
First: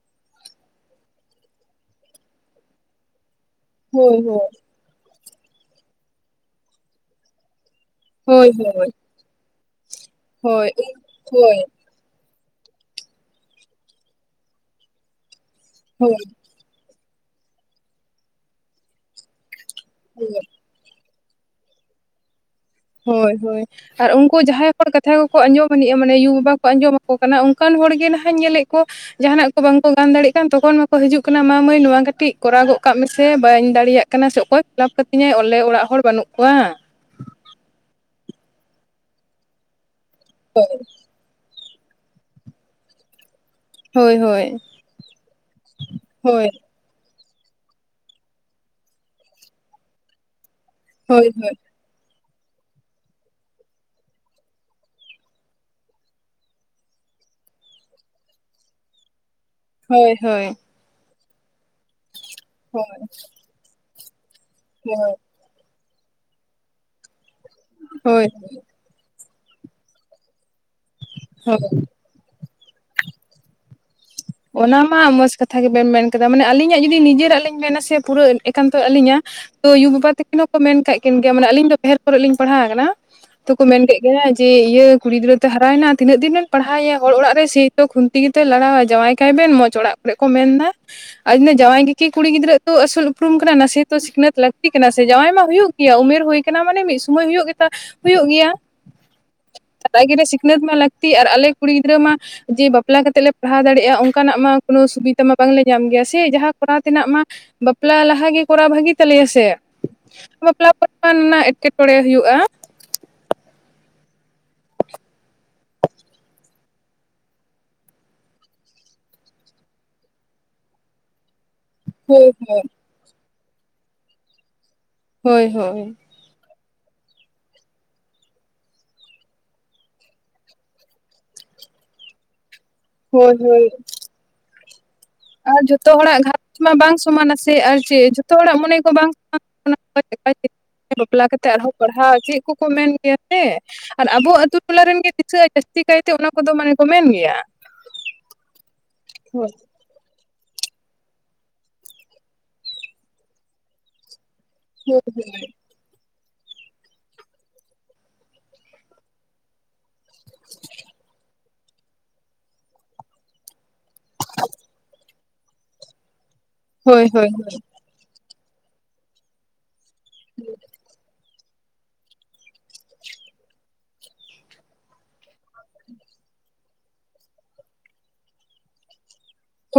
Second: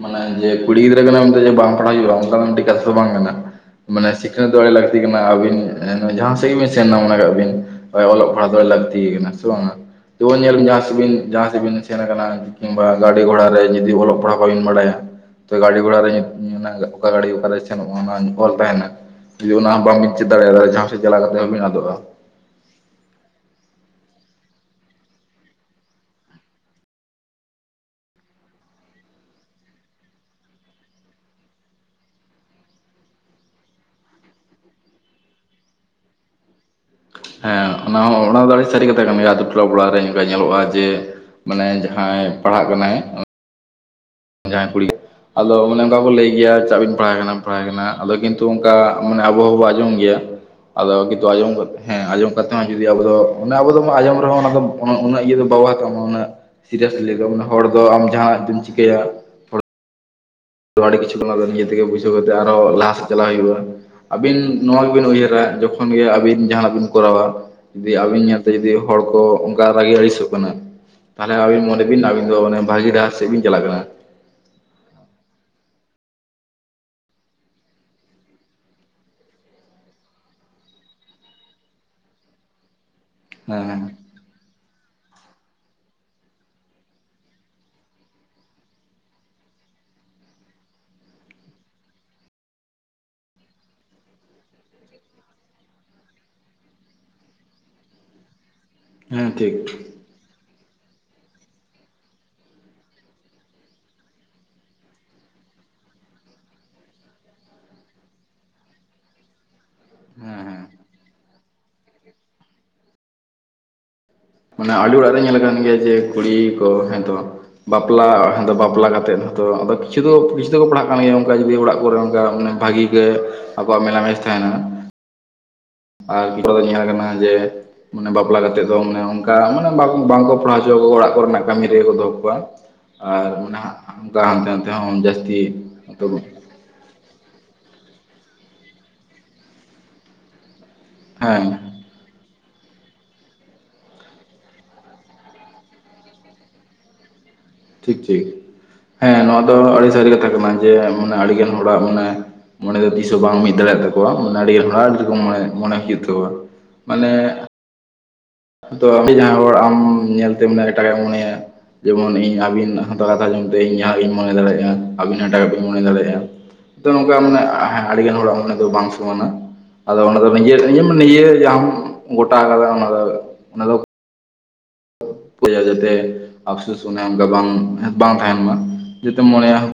ᱢᱟᱱᱮ ᱡᱮ ᱠᱩᱲᱤ ᱜᱤᱫᱽᱨᱟᱹ ᱠᱟᱱᱟ ᱢᱮᱱᱛᱮ, ᱡᱮ ᱵᱟᱝ ᱯᱟᱲᱦᱟᱜ ᱦᱩᱭᱩᱜᱼᱟ, ᱚᱱᱠᱟ ᱫᱚ ᱢᱤᱫᱴᱤᱡᱽ ᱠᱟᱛᱷᱟ ᱫᱚ ᱵᱟᱝ ᱠᱟᱱᱟ ᱾ ᱢᱟᱱᱮ ᱦᱳᱭ ᱥᱤᱠᱷᱱᱟᱹᱛ ᱫᱚ ᱟᱹᱰᱤ ᱞᱟᱹᱠᱛᱤ ᱠᱟᱱᱟ ᱟᱹᱵᱤᱱ ᱱᱚᱼᱚᱭ ᱡᱟᱦᱟᱸ ᱥᱮᱫᱽ ᱜᱮᱵᱤᱱ ᱥᱮᱱᱱᱟ ᱢᱚᱱᱮ ᱠᱟᱜᱽ ᱵᱤᱱ ᱚᱞᱚᱜᱽ ᱦᱳᱭ ᱯᱟᱲᱦᱟᱣ ᱫᱚ ᱦᱳᱭ ᱞᱟᱹᱠᱛᱤ ᱠᱟᱱᱟ ᱥᱮ ᱵᱟᱝ? ᱛᱚ ᱧᱮᱞ ᱵᱤᱱ ᱦᱳᱭ ᱡᱟᱦᱟᱸ ᱦᱳᱭ ᱥᱮᱫᱽ ᱵᱤᱱ ᱥᱮᱱ ᱟᱠᱟᱱᱟ ᱠᱤᱢᱵᱟ ᱜᱟᱹᱰᱤ ᱜᱷᱚᱲᱟ ᱨᱮ ᱡᱚᱫᱤ ᱚᱞᱚᱜ ᱯᱟᱲᱦᱟᱜ ᱵᱟᱵᱤᱱ ᱵᱟᱲᱟᱭᱟ ᱛᱚ ᱜᱟᱹᱰᱤ ᱜᱷᱚᱲᱟ ᱨᱮ ᱦᱳᱭ ᱚᱱᱟ ᱚᱠᱟ ᱜᱟᱹᱰᱤ ᱚᱠᱟ ᱨᱮ ᱥᱮᱱᱚᱜᱼᱟ ᱚᱱᱟ ᱚᱞ ᱛᱟᱦᱮᱱᱟ ᱡᱩᱫᱤ ᱚᱱᱟ ᱦᱚᱸ ᱵᱟᱢᱵᱤᱱ ᱪᱮᱫ ᱦᱳᱭ ᱫᱟᱲᱮᱭᱟᱫᱟ ᱡᱟᱦᱟᱸ ᱥᱮᱫ ᱪᱟᱞᱟ ᱠᱟᱛᱮᱫ ᱦᱚᱸ ᱵᱤᱱ ᱟᱫᱚᱜᱼᱟ ᱾ ᱦᱳᱭ ᱦᱳᱭ᱾ ᱟᱨ ᱩᱱᱠᱩ ᱡᱟᱦᱟᱸᱭ ᱦᱚᱲ ᱠᱟᱛᱷᱟ ᱠᱚᱠᱚ ᱟᱸᱡᱚᱢ ᱟᱹᱱᱤᱡᱜᱼᱟ, ᱢᱟᱱᱮ ᱭᱩ ᱵᱟᱵᱟ ᱠᱚ ᱟᱸᱡᱚᱢ ᱟᱠᱚ ᱠᱟᱱᱟ, ᱚᱱᱠᱟᱱ ᱦᱚᱲ ᱜᱮ ᱱᱟᱦᱟᱜ ᱧᱮᱞᱮᱫ ᱠᱚ ᱡᱟᱦᱟᱱᱟᱜ ᱠᱚ ᱵᱟᱝᱠᱚ ᱜᱟᱱ ᱫᱟᱲᱮᱜ ᱠᱟᱱ ᱛᱚᱠᱷᱚᱱ ᱢᱟᱠᱚ ᱦᱤᱡᱩᱜ ᱠᱟᱱᱟ ᱢᱟ ᱢᱟᱹᱭ ᱱᱚᱣᱟ ᱠᱟᱹᱴᱤᱡ ᱠᱚᱨᱟᱣ ᱜᱚᱜ ᱠᱟᱜ ᱢᱮᱥᱮ ᱵᱟᱹᱧ ᱫᱟᱲᱮᱭᱟᱜ ᱠᱟᱱᱟ ᱥᱮ ᱚᱠᱚᱭ ᱯᱷᱤᱞᱟᱯ ᱠᱟᱛᱤᱧᱟᱭ ᱚᱞᱮ ᱚᱲᱟᱜ ᱦᱚᱲ ᱵᱟᱹᱱᱩᱜ ᱠᱚᱣᱟ ᱾ ᱦᱮᱸ ᱚᱱᱟ ᱦᱚᱸ ᱚᱱᱟ ᱫᱚ ᱟᱹᱰᱤ ᱥᱟᱹᱨᱤ ᱠᱟᱛᱷᱟ ᱠᱟᱱ ᱜᱮᱭᱟ ᱟᱛᱩ ᱴᱚᱞᱟ ᱯᱟᱲᱟ ᱨᱮ ᱚᱱᱠᱟ ᱧᱮᱞᱚᱜᱼᱟ ᱡᱮ ᱢᱟᱱᱮ ᱡᱟᱦᱟᱸᱭ ᱯᱟᱲᱦᱟᱜ ᱠᱟᱱᱟᱭ ᱦᱳᱭ ᱦᱳᱭ ᱡᱟᱦᱟᱸᱭ ᱠᱩᱲᱤ, ᱟᱫᱚ ᱚᱱᱮ ᱚᱱᱠᱟ ᱠᱚ ᱞᱟᱹᱭ ᱦᱳᱭ ᱜᱮᱭᱟ ᱪᱟᱜ ᱵᱤᱱ ᱯᱟᱲᱦᱟᱣᱮ ᱠᱟᱱᱟ ᱾ ᱯᱟᱲᱦᱟᱣᱮ ᱠᱟᱱᱟ, ᱟᱫᱚ ᱠᱤᱱᱛᱩ ᱚᱱᱠᱟ ᱢᱟᱱᱮ ᱟᱵᱚ ᱦᱚᱸᱵᱚ ᱟᱸᱡᱚᱢ ᱜᱮᱭᱟ, ᱟᱫᱚ ᱠᱤᱱᱛᱩ ᱦᱳᱭ ᱦᱳᱭ ᱟᱸᱡᱚᱢ ᱠᱟᱛᱮ ᱦᱮᱸ ᱟᱸᱡᱚᱢ ᱠᱟᱛᱮᱫ ᱦᱚᱸ, ᱡᱚᱫᱤ ᱟᱵᱚ ᱫᱚ ᱚᱱᱟ ᱟᱵᱚ ᱫᱚ ᱟᱸᱡᱚᱢ ᱨᱮᱦᱚᱸ, ᱚᱱᱟ ᱫᱚ ᱩᱱᱟᱹᱜ ᱤᱭᱟᱹ ᱫᱚ ᱵᱟᱵᱚ ᱦᱟᱛᱟᱣᱟ ᱩᱱᱟᱜ ᱥᱤᱫᱟ. ᱥ [unintelligible] ᱦᱚᱲ ᱫᱚ ᱟᱢ ᱡᱟᱦᱟᱸ ᱛᱮᱢ ᱪᱤᱠᱟᱹᱭᱟ ᱾ ᱦᱳᱭ ᱦᱳᱭ ᱾ ᱟᱹᱰᱤ ᱠᱤᱪᱷᱩ ᱱᱤᱡᱮ ᱛᱮᱜᱮ ᱵᱩᱡᱷᱟᱹᱣ ᱠᱟᱛᱮ ᱟᱨᱦᱚ ᱞᱟᱦᱟ ᱥᱮᱫ ᱪᱟᱞᱟᱣ ᱦᱩᱭᱩᱜᱼᱟ ᱾ ᱟᱹᱵᱤᱱ ᱱᱚᱣᱟ ᱜᱮᱵᱤᱱ ᱦᱳᱭ ᱩᱭᱦᱟᱹᱨᱟ, ᱡᱚᱠᱷᱚᱱ ᱜᱮ ᱟᱹᱵᱤᱱ ᱡᱟᱦᱟᱱᱟᱜ ᱵᱤᱱ ᱠᱚᱨᱟᱣᱟ ᱫᱮ ᱟᱵᱤᱱ ᱦᱳᱭ ᱧᱮᱞᱛᱮ ᱡᱩᱫᱤ ᱦᱚᱲ ᱠᱚ ᱚᱱᱠᱟ ᱨᱟᱜᱤ ᱟᱹᱲᱤᱥᱚᱜ ᱠᱟᱱᱟ, ᱛᱟᱦᱞᱮ ᱦᱳᱭ ᱟᱹᱵᱤᱱ ᱢᱚᱱᱮ ᱵᱤᱱ ᱟᱹᱵᱤᱱ ᱫᱚ ᱚᱱᱮ ᱵᱷᱟᱹᱜᱤ ᱰᱟᱦᱟᱨ ᱥᱮᱜ ᱵᱤᱱ ᱪᱟᱞᱟᱜ ᱠᱟᱱᱟ ᱾ ᱚᱱᱟ ᱢᱟ ᱢᱚᱡᱽ ᱠᱟᱛᱷᱟ ᱜᱮᱵᱮᱱ ᱢᱮᱱ ᱠᱟᱫᱟ ᱾ ᱢᱟᱱᱮ, ᱟᱹᱞᱤᱧᱟᱜ ᱡᱩᱫᱤ ᱱᱤᱡᱮᱨᱟᱜ ᱞᱤᱧ ᱢᱮᱱᱟ ᱥᱮ ᱯᱩᱨᱟᱹ ᱮᱠᱟᱱᱛᱚ ᱟᱹᱞᱤᱧᱟᱜ ᱛᱚ ᱭᱩ ᱵᱟᱵᱟ ᱛᱟᱹᱠᱤᱱ ᱦᱚᱸᱠᱚ ᱢᱮᱱ ᱠᱟᱜ ᱠᱤᱱ ᱜᱮᱭᱟ, ᱢᱟᱱᱮ ᱟᱹᱞᱤᱧ ᱫᱚ ᱰᱷᱮᱨ ᱠᱚᱨᱮᱜ ᱞᱤᱧ ᱯᱟᱲᱦᱟᱣ ᱟᱠᱟᱱᱟ ᱛᱚ ᱦᱮᱸ ᱠᱚ ᱢᱮᱱ ᱦᱮᱸ ᱠᱮᱫ ᱜᱮᱭᱟ ᱡᱮ ᱤᱭᱟᱹ ᱠᱩᱲᱤ ᱜᱤᱫᱽᱨᱟᱹᱛᱮ ᱦᱟᱨᱟᱭᱮᱱᱟ, ᱛᱤᱱᱟᱹᱜ? ᱫᱤᱱ ᱮᱢ ᱯᱟᱲᱦᱟᱣᱭᱟ ᱦᱚᱲ ᱚᱲᱟᱜ ᱥᱮᱭ ᱛᱚ ᱠᱷᱩᱱᱛᱤ ᱜᱮᱛᱚᱭ ᱞᱟᱲᱟᱣᱟ ᱡᱟᱶᱟᱭ ᱠᱟᱭᱵᱮᱱ ᱢᱚᱡᱽ ᱚᱲᱟᱜ ᱠᱚᱨᱮᱜ ᱠᱚ ᱢᱮᱱᱫᱟ ᱾ [unintelligible] ᱡᱟᱶᱟᱭ ᱜᱮᱠᱤ ᱠᱩᱲᱤ ᱜᱤᱫᱽᱨᱟᱹ ᱛᱚ ᱟᱹᱥᱩᱞ ᱩᱯᱨᱩᱢ ᱠᱟᱱᱟ ᱱᱟᱥᱮ ᱛᱚ ᱥᱤᱠᱷᱱᱟᱹᱛ ᱞᱟᱹᱠᱛᱤ ᱠᱟᱱᱟ ᱥᱮ ᱡᱟᱶᱟᱭ ᱢᱟ ᱦᱩᱭᱩᱜ। ᱜᱮᱭᱟ ᱩᱢᱮᱨ ᱦᱳᱭ ᱠᱟᱱᱟ ᱢᱟᱱᱮ ᱢᱤᱫ ᱥᱚᱢᱚᱭ ᱦᱳᱭᱳᱜ ᱜᱮᱛᱟ ᱦᱼᱦᱳᱭᱳᱜ ᱜᱮᱭᱟ᱾ ᱦᱮᱸ ᱴᱷᱤᱠ ᱾ [unintelligible] ᱥᱤᱠᱷᱱᱟᱹᱛ ᱢᱟ ᱞᱟᱹᱠᱛᱤ ᱟᱨ ᱟᱞᱮ ᱠᱩᱲᱤ ᱜᱤᱫᱽᱨᱟᱹ ᱢᱟ ᱡᱮ ᱵᱟᱯᱞᱟ ᱠᱟᱛᱮᱜ ᱞᱮ ᱯᱟᱲᱦᱟᱣ ᱫᱟᱲᱮᱭᱟᱜᱼᱟ᱾ ᱚᱱᱠᱟᱱᱟᱜ ᱢᱟ ᱠᱳᱱᱳ ᱥᱩᱵᱤᱫᱷᱟ ᱢᱟ ᱵᱟᱝᱞᱮ ᱧᱟᱢ ᱜᱮᱭᱟ ᱥᱮ ᱡᱟᱦᱟᱸ ᱠᱚᱨᱟᱣ ᱛᱮᱱᱟᱜ ᱢᱟ ᱵᱟᱯᱞᱟ ᱞᱟᱦᱟ ᱜᱮ ᱠᱚᱨᱟᱣ ᱵᱷᱟᱹᱜᱮ ᱛᱟᱞᱮᱭᱟ ᱥᱮ। ᱦᱮᱸ ᱦᱮᱸ ᱵᱟᱯᱞᱟ [unintelligible] ᱨᱮᱱᱟᱜ ᱮᱴᱠᱮᱴᱚᱬᱮ ᱦᱩᱭᱩᱜᱼᱟ᱾ ᱢᱟᱱᱮ ᱟᱹᱰᱤ ᱚᱲᱟᱜ ᱨᱮ ᱧᱮᱞ ᱠᱟᱱ ᱜᱮᱭᱟ ᱡᱮ ᱠᱩᱲᱤ ᱠᱚ, ᱦᱮᱸ ᱛᱚᱼᱼ ᱵᱟᱯᱞᱟ ᱦᱮ ᱫᱚ ᱵᱟᱯᱞᱟ ᱠᱟᱛᱮᱫ ᱦᱚᱛᱚ ᱠᱤᱪᱷᱩ ᱫᱚ ᱠᱤᱪᱷᱩ ᱫᱚᱠᱚ ᱯᱟᱲᱦᱟᱜᱼᱼ [unintelligible] ᱚᱱᱠᱟ ᱡᱩᱫᱤ ᱚᱲᱟᱜ ᱠᱚᱨᱮᱜ ᱚᱱᱠᱟ ᱦᱳᱭ ᱢᱟᱱᱮ ᱦᱳᱭ ᱵᱷᱟᱜᱤ ᱜᱮ ᱟᱠᱚᱣᱟᱜ ᱢᱮᱞᱟ ᱢᱮᱥ ᱛᱟᱦᱮᱱᱟ। ᱦᱳᱭ ᱦᱳᱭ। ᱟᱨ ᱱᱤᱛᱚᱜ ᱫᱚ ᱧᱮᱞ ᱠᱟᱱᱟ ᱡᱮᱼᱼ ᱢᱟᱱᱮ ᱵᱟᱯᱞᱟ ᱠᱟᱛᱮᱜ ᱫᱚ ᱢᱟᱱᱮ ᱚᱱᱠᱟ ᱢᱟᱱᱮ ᱵᱟᱝᱠᱚ ᱯᱟᱲᱦᱟᱣ ᱦᱚᱪᱚᱣᱟ ᱚᱲᱟᱜ ᱠᱚᱨᱮᱱᱟᱜ ᱠᱟᱹᱢᱤ ᱨᱮᱜᱮ ᱠᱚ ᱫᱚᱦᱚ ᱠᱚᱣᱟ। ᱟᱨ ᱦᱳᱭ ᱚᱱᱟ ᱦᱳᱭ ᱦᱟᱜ ᱦᱟᱱᱛᱮ ᱱᱟᱛᱮ ᱦᱚᱸ [unintelligible] ᱟᱨ ᱡᱷᱚᱛᱚ ᱦᱚᱲᱟᱜ ᱜᱷᱟ ᱢᱟ ᱵᱟᱝ ᱥᱚᱢᱟᱱᱟ ᱥᱮ ᱟᱨ ᱪᱮᱫ ᱡᱷᱚᱛᱚ ᱦᱚᱲᱟᱜ ᱢᱚᱱᱮ ᱠᱚ ᱵᱟᱝ [unintelligible] ᱵᱟᱯᱞᱟ ᱦᱮᱸ ᱠᱟᱛᱮᱫ ᱟᱨᱦᱚᱸ ᱯᱟᱲᱦᱟᱣ ᱪᱮᱫ ᱠᱚᱠᱚ ᱢᱮᱱ ᱜᱮᱭᱟ ᱥᱮ᱾ ᱟᱨ ᱟᱵᱚ ᱟᱛᱳ ᱴᱚᱞᱟ ᱨᱮᱱᱜᱮ ᱫᱤᱥᱟᱹᱜᱼᱟ ᱡᱟᱹᱥᱛᱤ ᱠᱟᱭᱛᱮ ᱚᱱᱟ ᱠᱚᱫᱚ ᱢᱟᱱᱮ ᱠᱚ ᱢᱮᱱ ᱜᱮᱭᱟ। ᱴᱷᱤᱠ ᱴᱷᱤᱠ ᱦᱮᱸ ᱱᱚᱶᱟ ᱦᱳᱭ ᱫᱚ ᱟᱹᱰᱤ ᱥᱟᱹᱨᱤ ᱠᱟᱛᱷᱟ᱾ ᱠᱟᱛᱷᱟ ᱠᱟᱱᱟ ᱡᱮ ᱢᱟᱱᱮ ᱟᱹᱰᱤᱜᱟᱱ ᱦᱚᱲᱟᱜ ᱢᱟᱱᱮ ᱢᱚᱱᱮ ᱫᱚ ᱛᱤᱥ ᱦᱚᱸ ᱵᱟᱝ ᱢᱤᱫ ᱫᱟᱲᱮᱭᱟᱜ ᱛᱟᱠᱚᱣᱟ ᱢᱟᱱᱮ ᱦᱳᱭ ᱟᱹᱰᱤᱜᱟᱱ। [unintelligible] ᱢᱟᱱᱮ [unintelligible] ᱦᱚᱲ ᱟᱢ ᱧᱮᱞ ᱛᱮ ᱢᱟᱱᱮ ᱮᱴᱟᱜᱟᱜ ᱮ ᱢᱚᱱᱮᱭᱟ। ᱡᱮᱢᱚᱱ ᱤᱧ ᱟᱹᱵᱤᱱ ᱦᱟᱛ ᱠᱟᱛᱷᱟ ᱡᱚᱢᱛᱮ ᱤᱧ ᱡᱟᱦᱟᱸ ᱜᱤᱧ ᱢᱚᱱᱮ ᱫᱟᱲᱮᱭᱟᱜᱼᱟ, ᱟᱹᱵᱤᱱ ᱦᱟᱜ ᱮᱴᱟᱠᱟᱵ ᱵᱤᱱ ᱢᱚᱱᱮ ᱫᱟᱲᱮᱭᱟᱜᱼᱟ। ᱛᱚ ᱦᱳᱭ ᱱᱚᱝᱠᱟ ᱦᱳᱭ ᱢᱟᱱᱮ ᱟᱹᱰᱤᱜᱟᱱ ᱦᱚᱲᱟᱜ ᱢᱚᱱᱮ ᱫᱚ ᱵᱟᱝ ᱥᱚᱢᱟᱱᱟ। ᱟᱫᱚ ᱚᱱᱟ ᱫᱚ ᱱᱤᱡᱮ ᱱᱤᱡᱮᱢ ᱱᱤᱡᱮ ᱟᱢ ᱜᱚᱴᱟ ᱠᱟᱫᱟ ᱚᱱᱟ ᱫᱚ ᱚᱱᱟ ᱫᱚ᱾ ᱚᱠᱚᱭᱟᱜ ᱡᱟᱛᱮ ᱟᱯᱥᱳᱥ ᱚᱱᱮ ᱚᱱᱠᱟ ᱵᱟᱝ, ᱵᱟᱝ ᱛᱟᱦᱮᱱ ᱢᱟ ᱡᱩᱫᱤᱢ ᱢᱚᱱᱮᱭᱟ।